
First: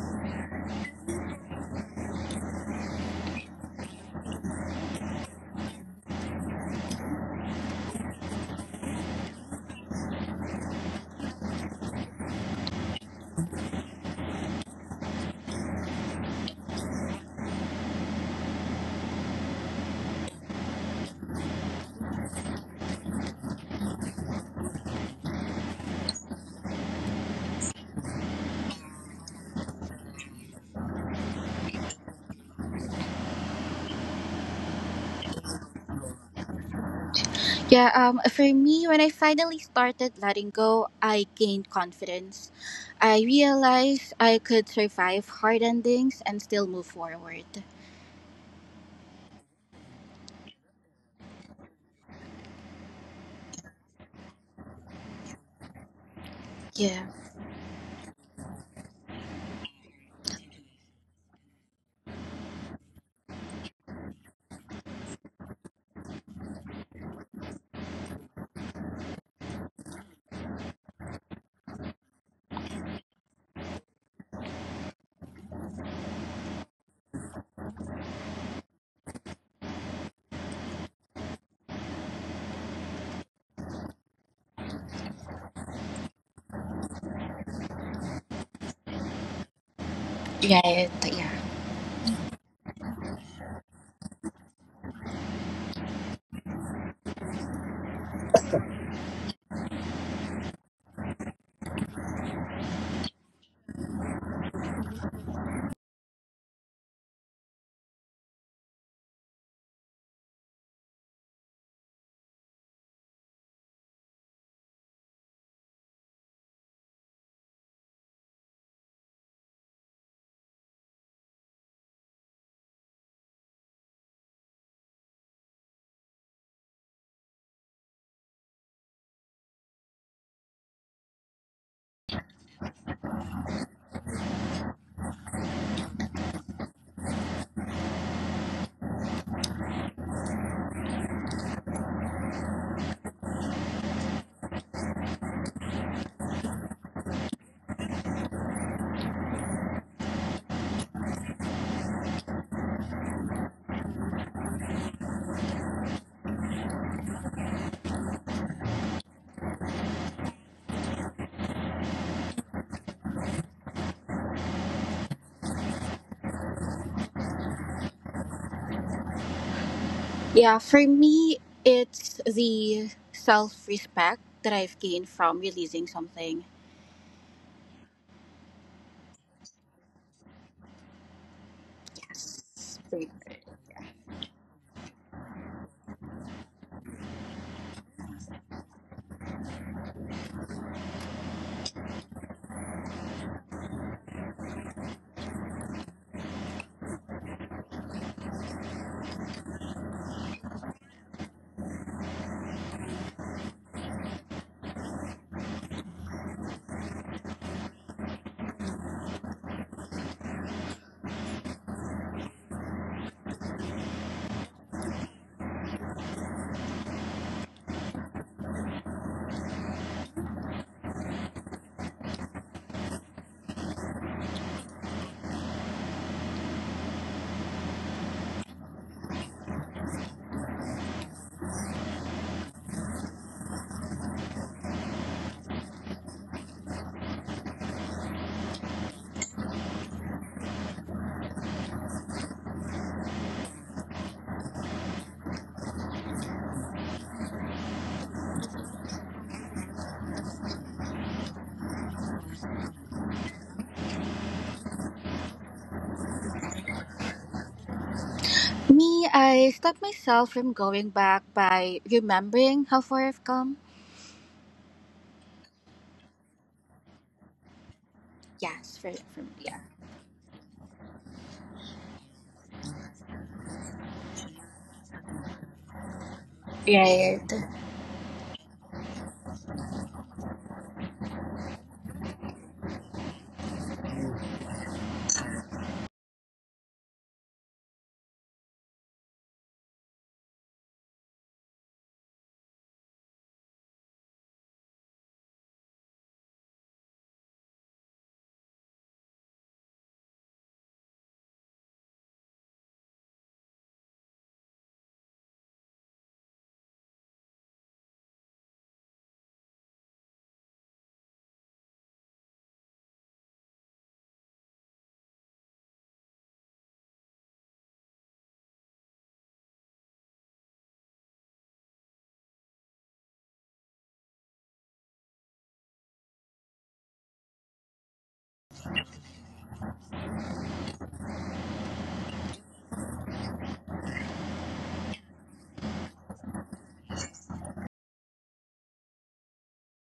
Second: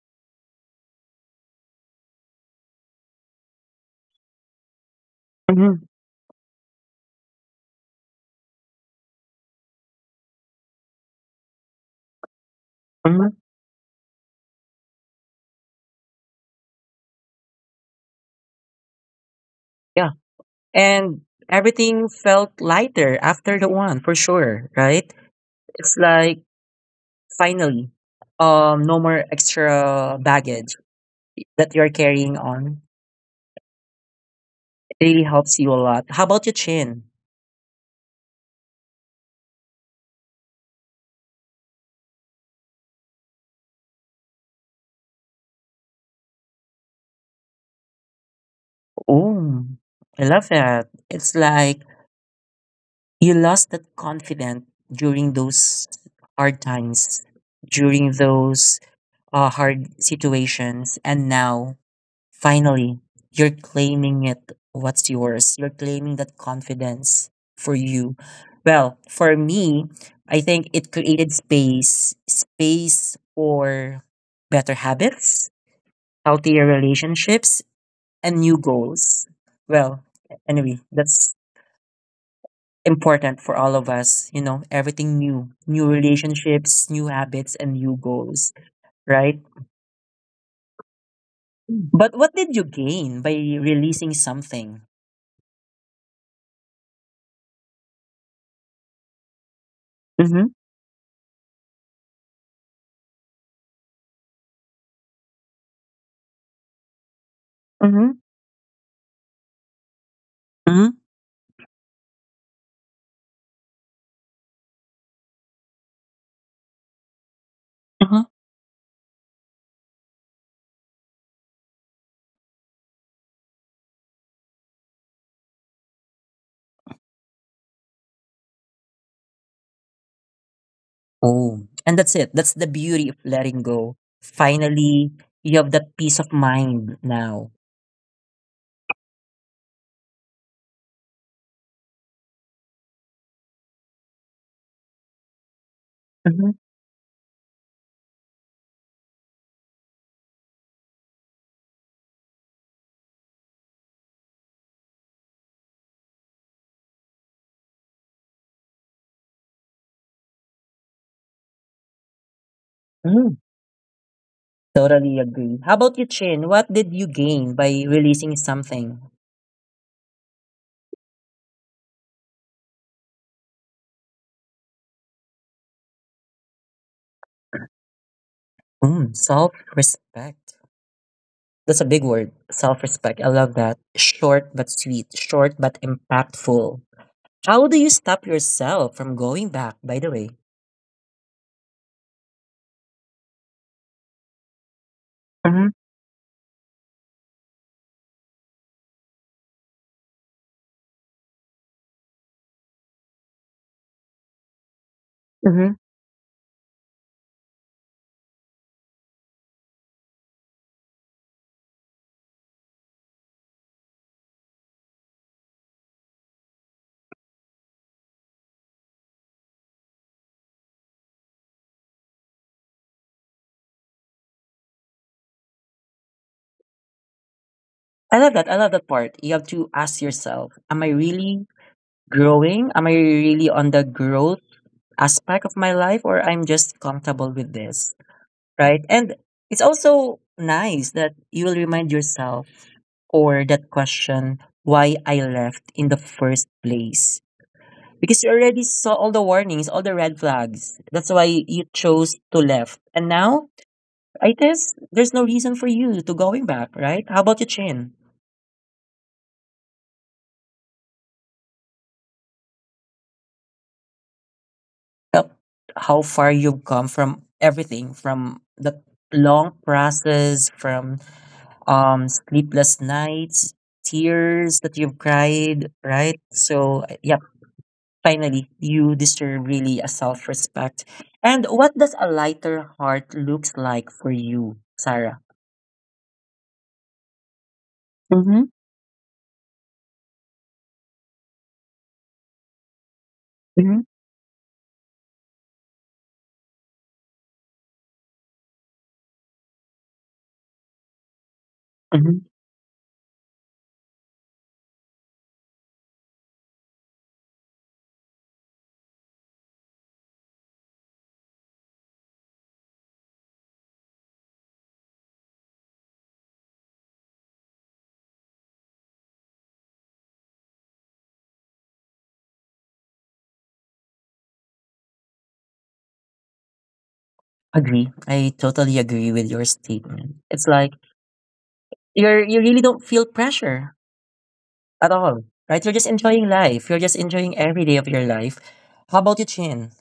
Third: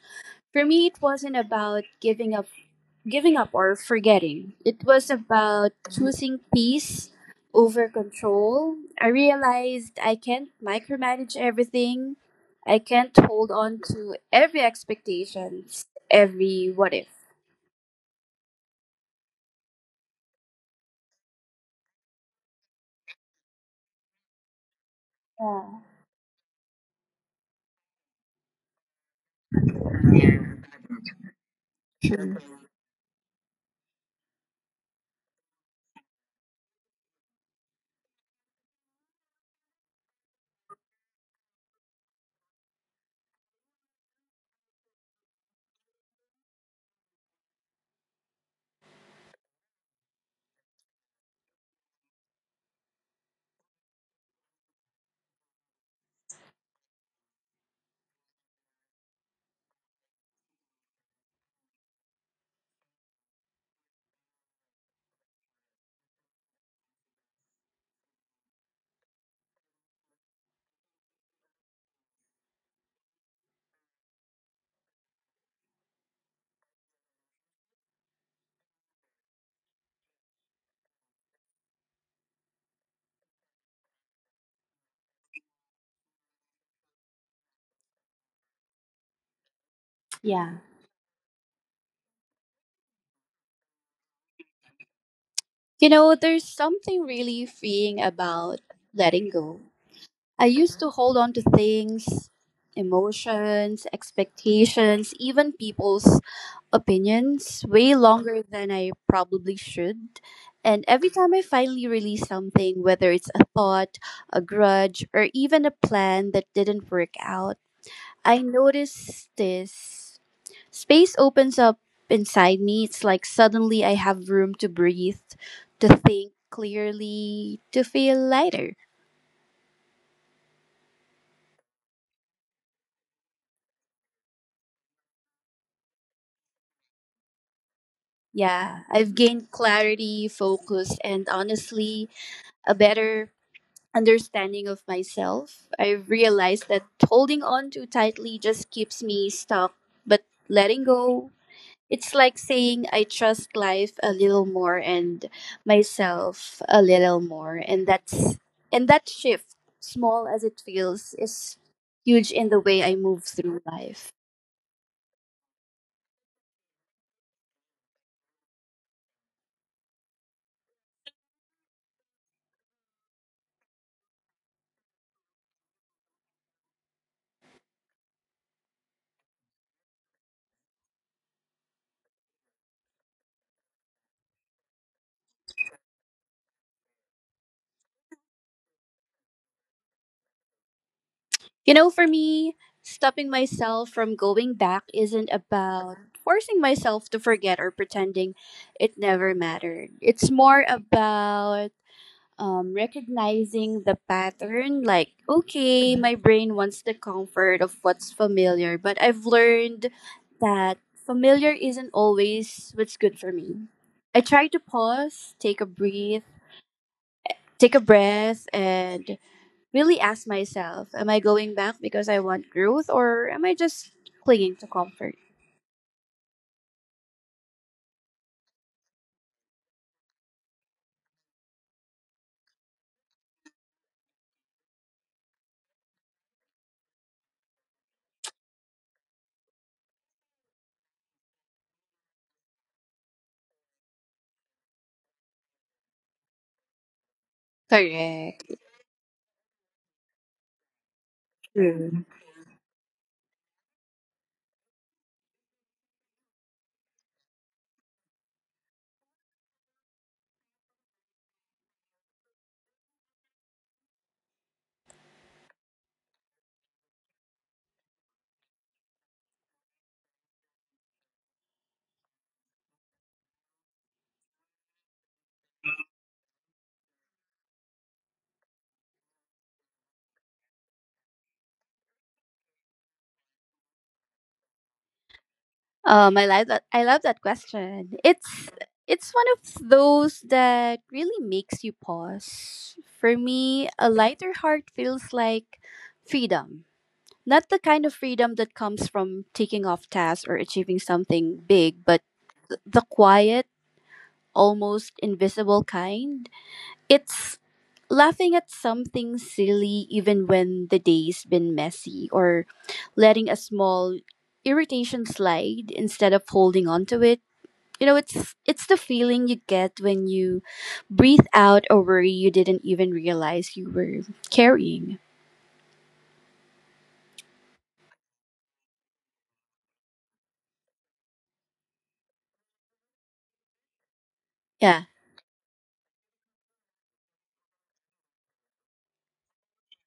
For me, it wasn't about giving up or forgetting. It was about
mm-hmm,
choosing peace over control. I realized I can't micromanage everything. I can't
mm-hmm.
hold on to every expectation, every what if.
And everything felt lighter after the one for sure, right?
Yeah.
It's like, finally, no more extra baggage that you're carrying
True.
on. It really helps you a lot. How about your Chin?
Yeah. For me, when I finally started letting go, I gained confidence. I realized I could survive hard endings and still move forward.
Oh, I love that. It's like you lost that confidence during those hard
Yeah.
times, during those hard situations, and now, finally, you're claiming it what's yours. You're claiming that confidence for you. Well, for me, I think it created space, space for better habits, healthier relationships, and new goals. Well, anyway, that's important for all of us, you know, everything new, new relationships, new habits, and new goals, right?
Yeah.
Right. Yeah.
But what did you gain by releasing something?
You know, there's something really freeing about letting go.
Mm-hmm,
I used to hold on to things, emotions, expectations, even people's opinions way
mm-hmm.
longer than I probably should. And every time I finally release something, whether it's a thought, a grudge, or even a plan that didn't work out,
Mhm.
I notice this. Space opens up inside me. It's like suddenly I have room to breathe, to think clearly, to feel lighter.
Oh, and that's it. That's the beauty of letting go. Finally, you have that peace of mind now.
Yeah, I've gained clarity, focus, and honestly, a better understanding of myself. I've
Hmm.
realized that holding on too tightly just keeps me stuck, but letting go, it's like saying I trust life a little more and myself a little more, and that shift, small as it feels, is huge in the way I move
Mm,
through life.
totally agree. How about you, Chin? What did you gain by releasing something?
Yeah. For me, it's the self-respect that I've gained from releasing something.
Mm, self-respect. That's a big word.
Yes. Favorite.
Self-respect. I love that. Short but sweet. Short but impactful. How do you stop yourself from going back, by the way?
You know, for me, stopping myself from going back isn't
Mm-hmm.
about forcing myself to forget or pretending it never mattered. It's more about, recognizing the pattern, like,
Mm-hmm.
okay, my brain wants the comfort of what's familiar, but I've learned that familiar isn't always what's good for me. I try to pause, take a breath, and really ask myself, am I going back because I want growth, or am I just clinging to comfort?
I love that. I love that part. You have to ask yourself, am I really growing? Am I really on the growth aspect of my life or I'm just comfortable with this? Right? And it's also nice that you will remind yourself or that question why I left in the first place. Because you
Correct.
already saw all the warnings, all the red flags. That's why you chose to left. And now, it is there's no reason for you to going back, right? How about you, Chin?
Me, I stopped myself from going back by remembering how far I've come.
Felt how far you've come from everything, from
Yes,
the
for me,
long
yeah.
process, from sleepless nights, tears that you've cried, right? So
Right.
yeah, finally you deserve really a self-respect. And what does a lighter heart looks like for you, Sarah?
I like that. I love that question.
Mm-hmm,
It's one of those that really makes you pause. For me,
mm-hmm,
a lighter heart feels like freedom. Not the kind of freedom that comes from taking off tasks or achieving something big, but
mm-hmm.
the quiet, almost invisible kind. It's laughing at something silly even when the day's been messy, or letting a small irritation slide instead of holding on to it. You know, it's the feeling you get when you breathe out a worry you didn't even realize you were carrying.
Agree, I totally agree with your statement. It's like you're you really don't feel pressure
Yeah.
at all, right? You're just enjoying life. You're just enjoying every day of your life. How about you, Chin?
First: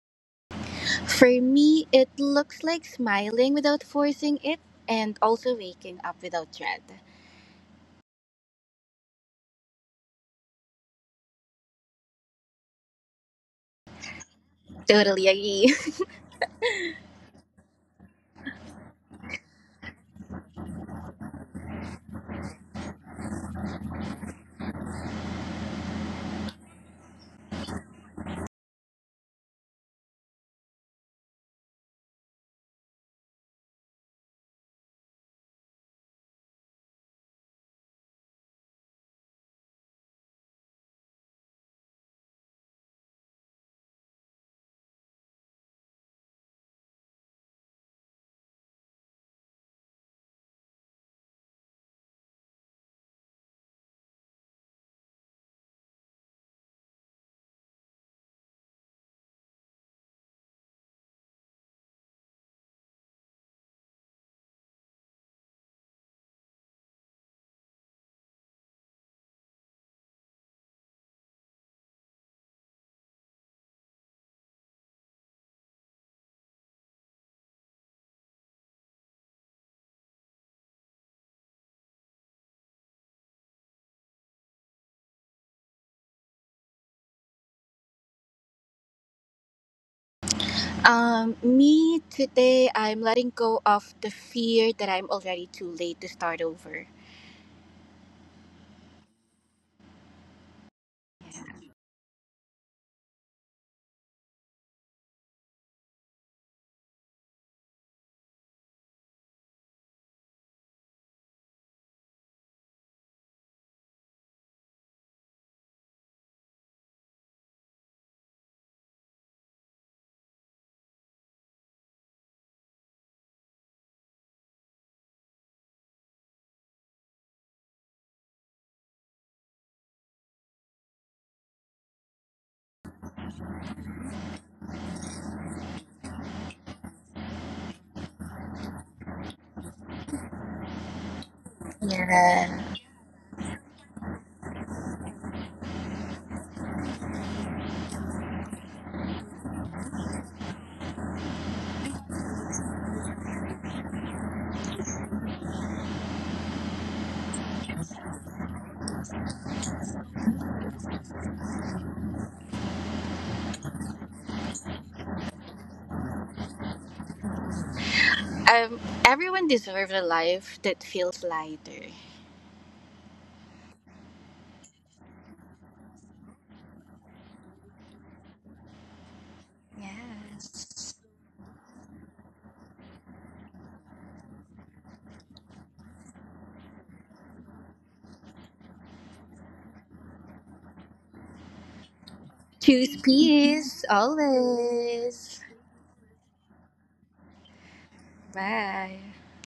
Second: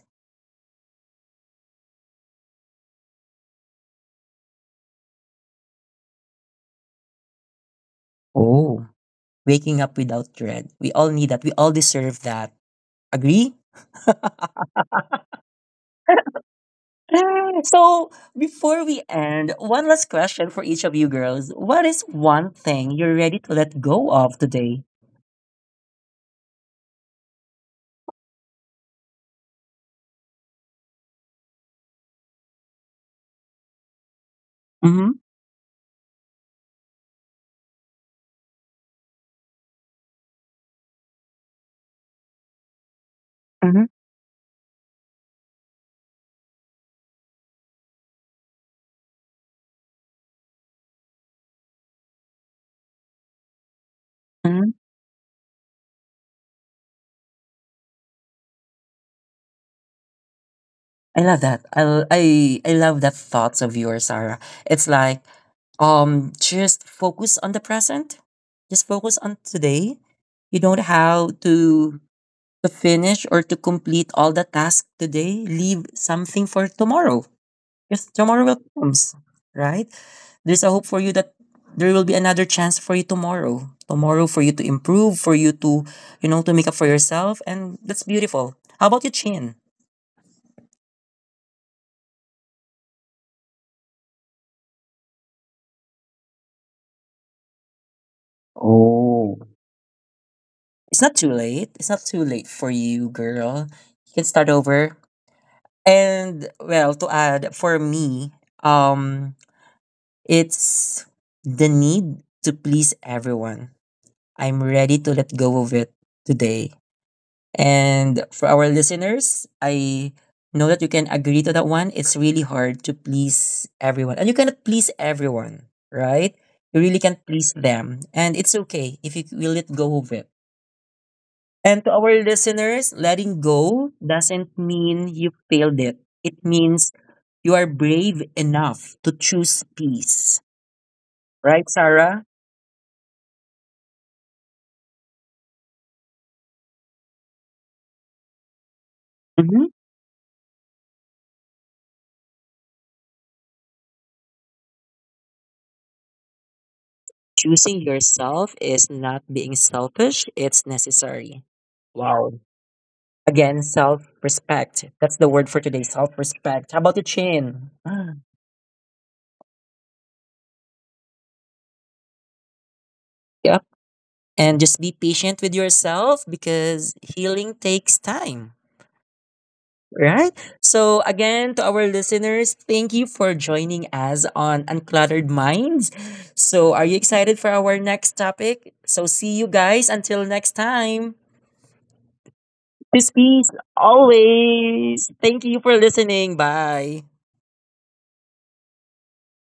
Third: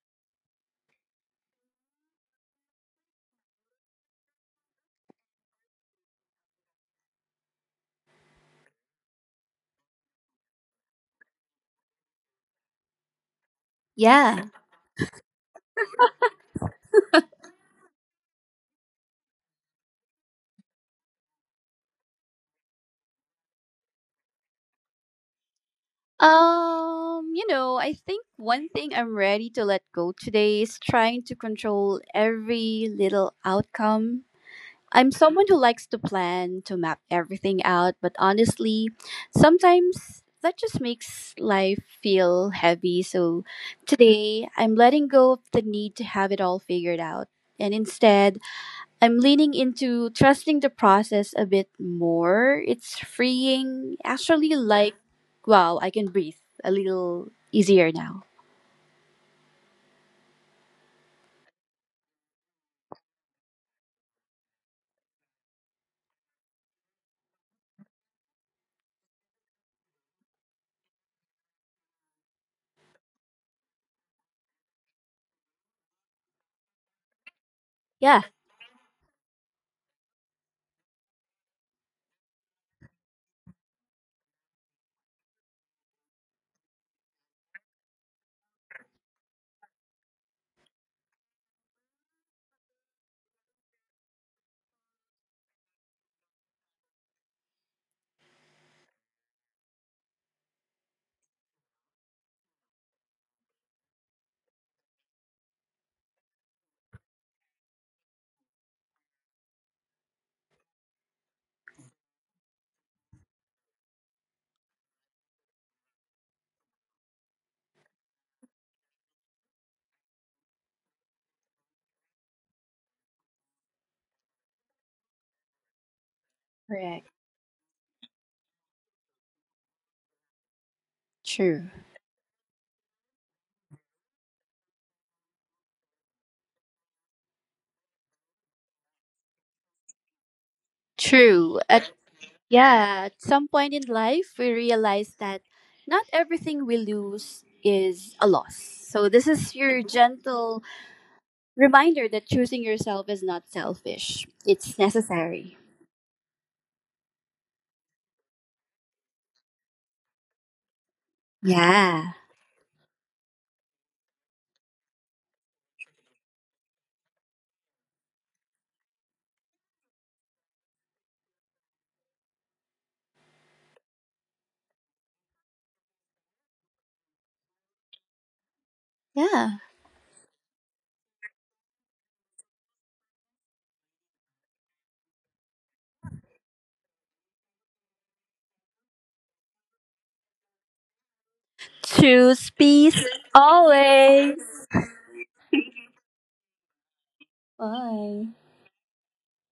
For me, it looks like smiling without forcing it and also waking up without dread.
Oh, waking up without dread. We all need that. We all deserve that. Agree?
Yeah.
Totally agree.
So, before we end, one last question for each of you girls. What is one thing you're ready to let go of today?
You know, I think one thing I'm ready to let go today is trying to control every little outcome. I'm
Mm-hmm.
someone who likes to plan, to map everything out, but honestly, sometimes that just makes life feel heavy. So
Mm-hmm.
today, I'm letting go of the need to have it all figured out. And instead, I'm leaning into trusting the process a bit more. It's freeing, actually, like, wow, I can breathe a little easier now.
I love that. I love that thoughts of yours, Sarah. It's like just focus on the present. Just focus on today. You don't have to finish or to complete all the tasks today. Leave something for tomorrow. Because
Yeah.
tomorrow will comes, right? There's a hope for you that there will be another chance for you tomorrow. Tomorrow for you to improve, for you to, you know, to make up for yourself. And that's beautiful. How about you, Chin?
Me, today, I'm letting go of the fear that I'm already too late to start over.
Oh. It's not too late. It's not too late for you, girl. You can start over. And well, to add, for me, um, it's the need to please everyone. I'm ready to let go of it today. And for our listeners, I know that you can agree to that one. It's really hard to please everyone. And you cannot please everyone, right? You really
Correct.
can't please them. And it's okay if you will let go of it.
True.
And to our listeners, letting go doesn't mean you failed it. It means you are brave enough to choose peace.
True.
Right, Sarah?
Yeah.
Yeah, at some point in life, we realize that not everything we lose is a loss. So, this is
Mm-hmm.
your gentle reminder that choosing yourself is not selfish, it's necessary.
Choosing yourself is not being selfish, it's necessary.
Yeah.
Wow. Again, self respect. That's the word for today, self respect. How about the Chin? Ah,
Um, Everyone deserves a life that feels lighter.
yep. And just be patient with yourself because healing takes time.
Yeah.
Right.
Yes.
So again, to our listeners, thank you for joining us on Uncluttered Minds. So are you excited for our next topic? So see you guys until next time.
Choose peace
Choose
Peace, peace,
peace
always.
always.
always.
Thank you for listening. Bye.
Bye.
Bye.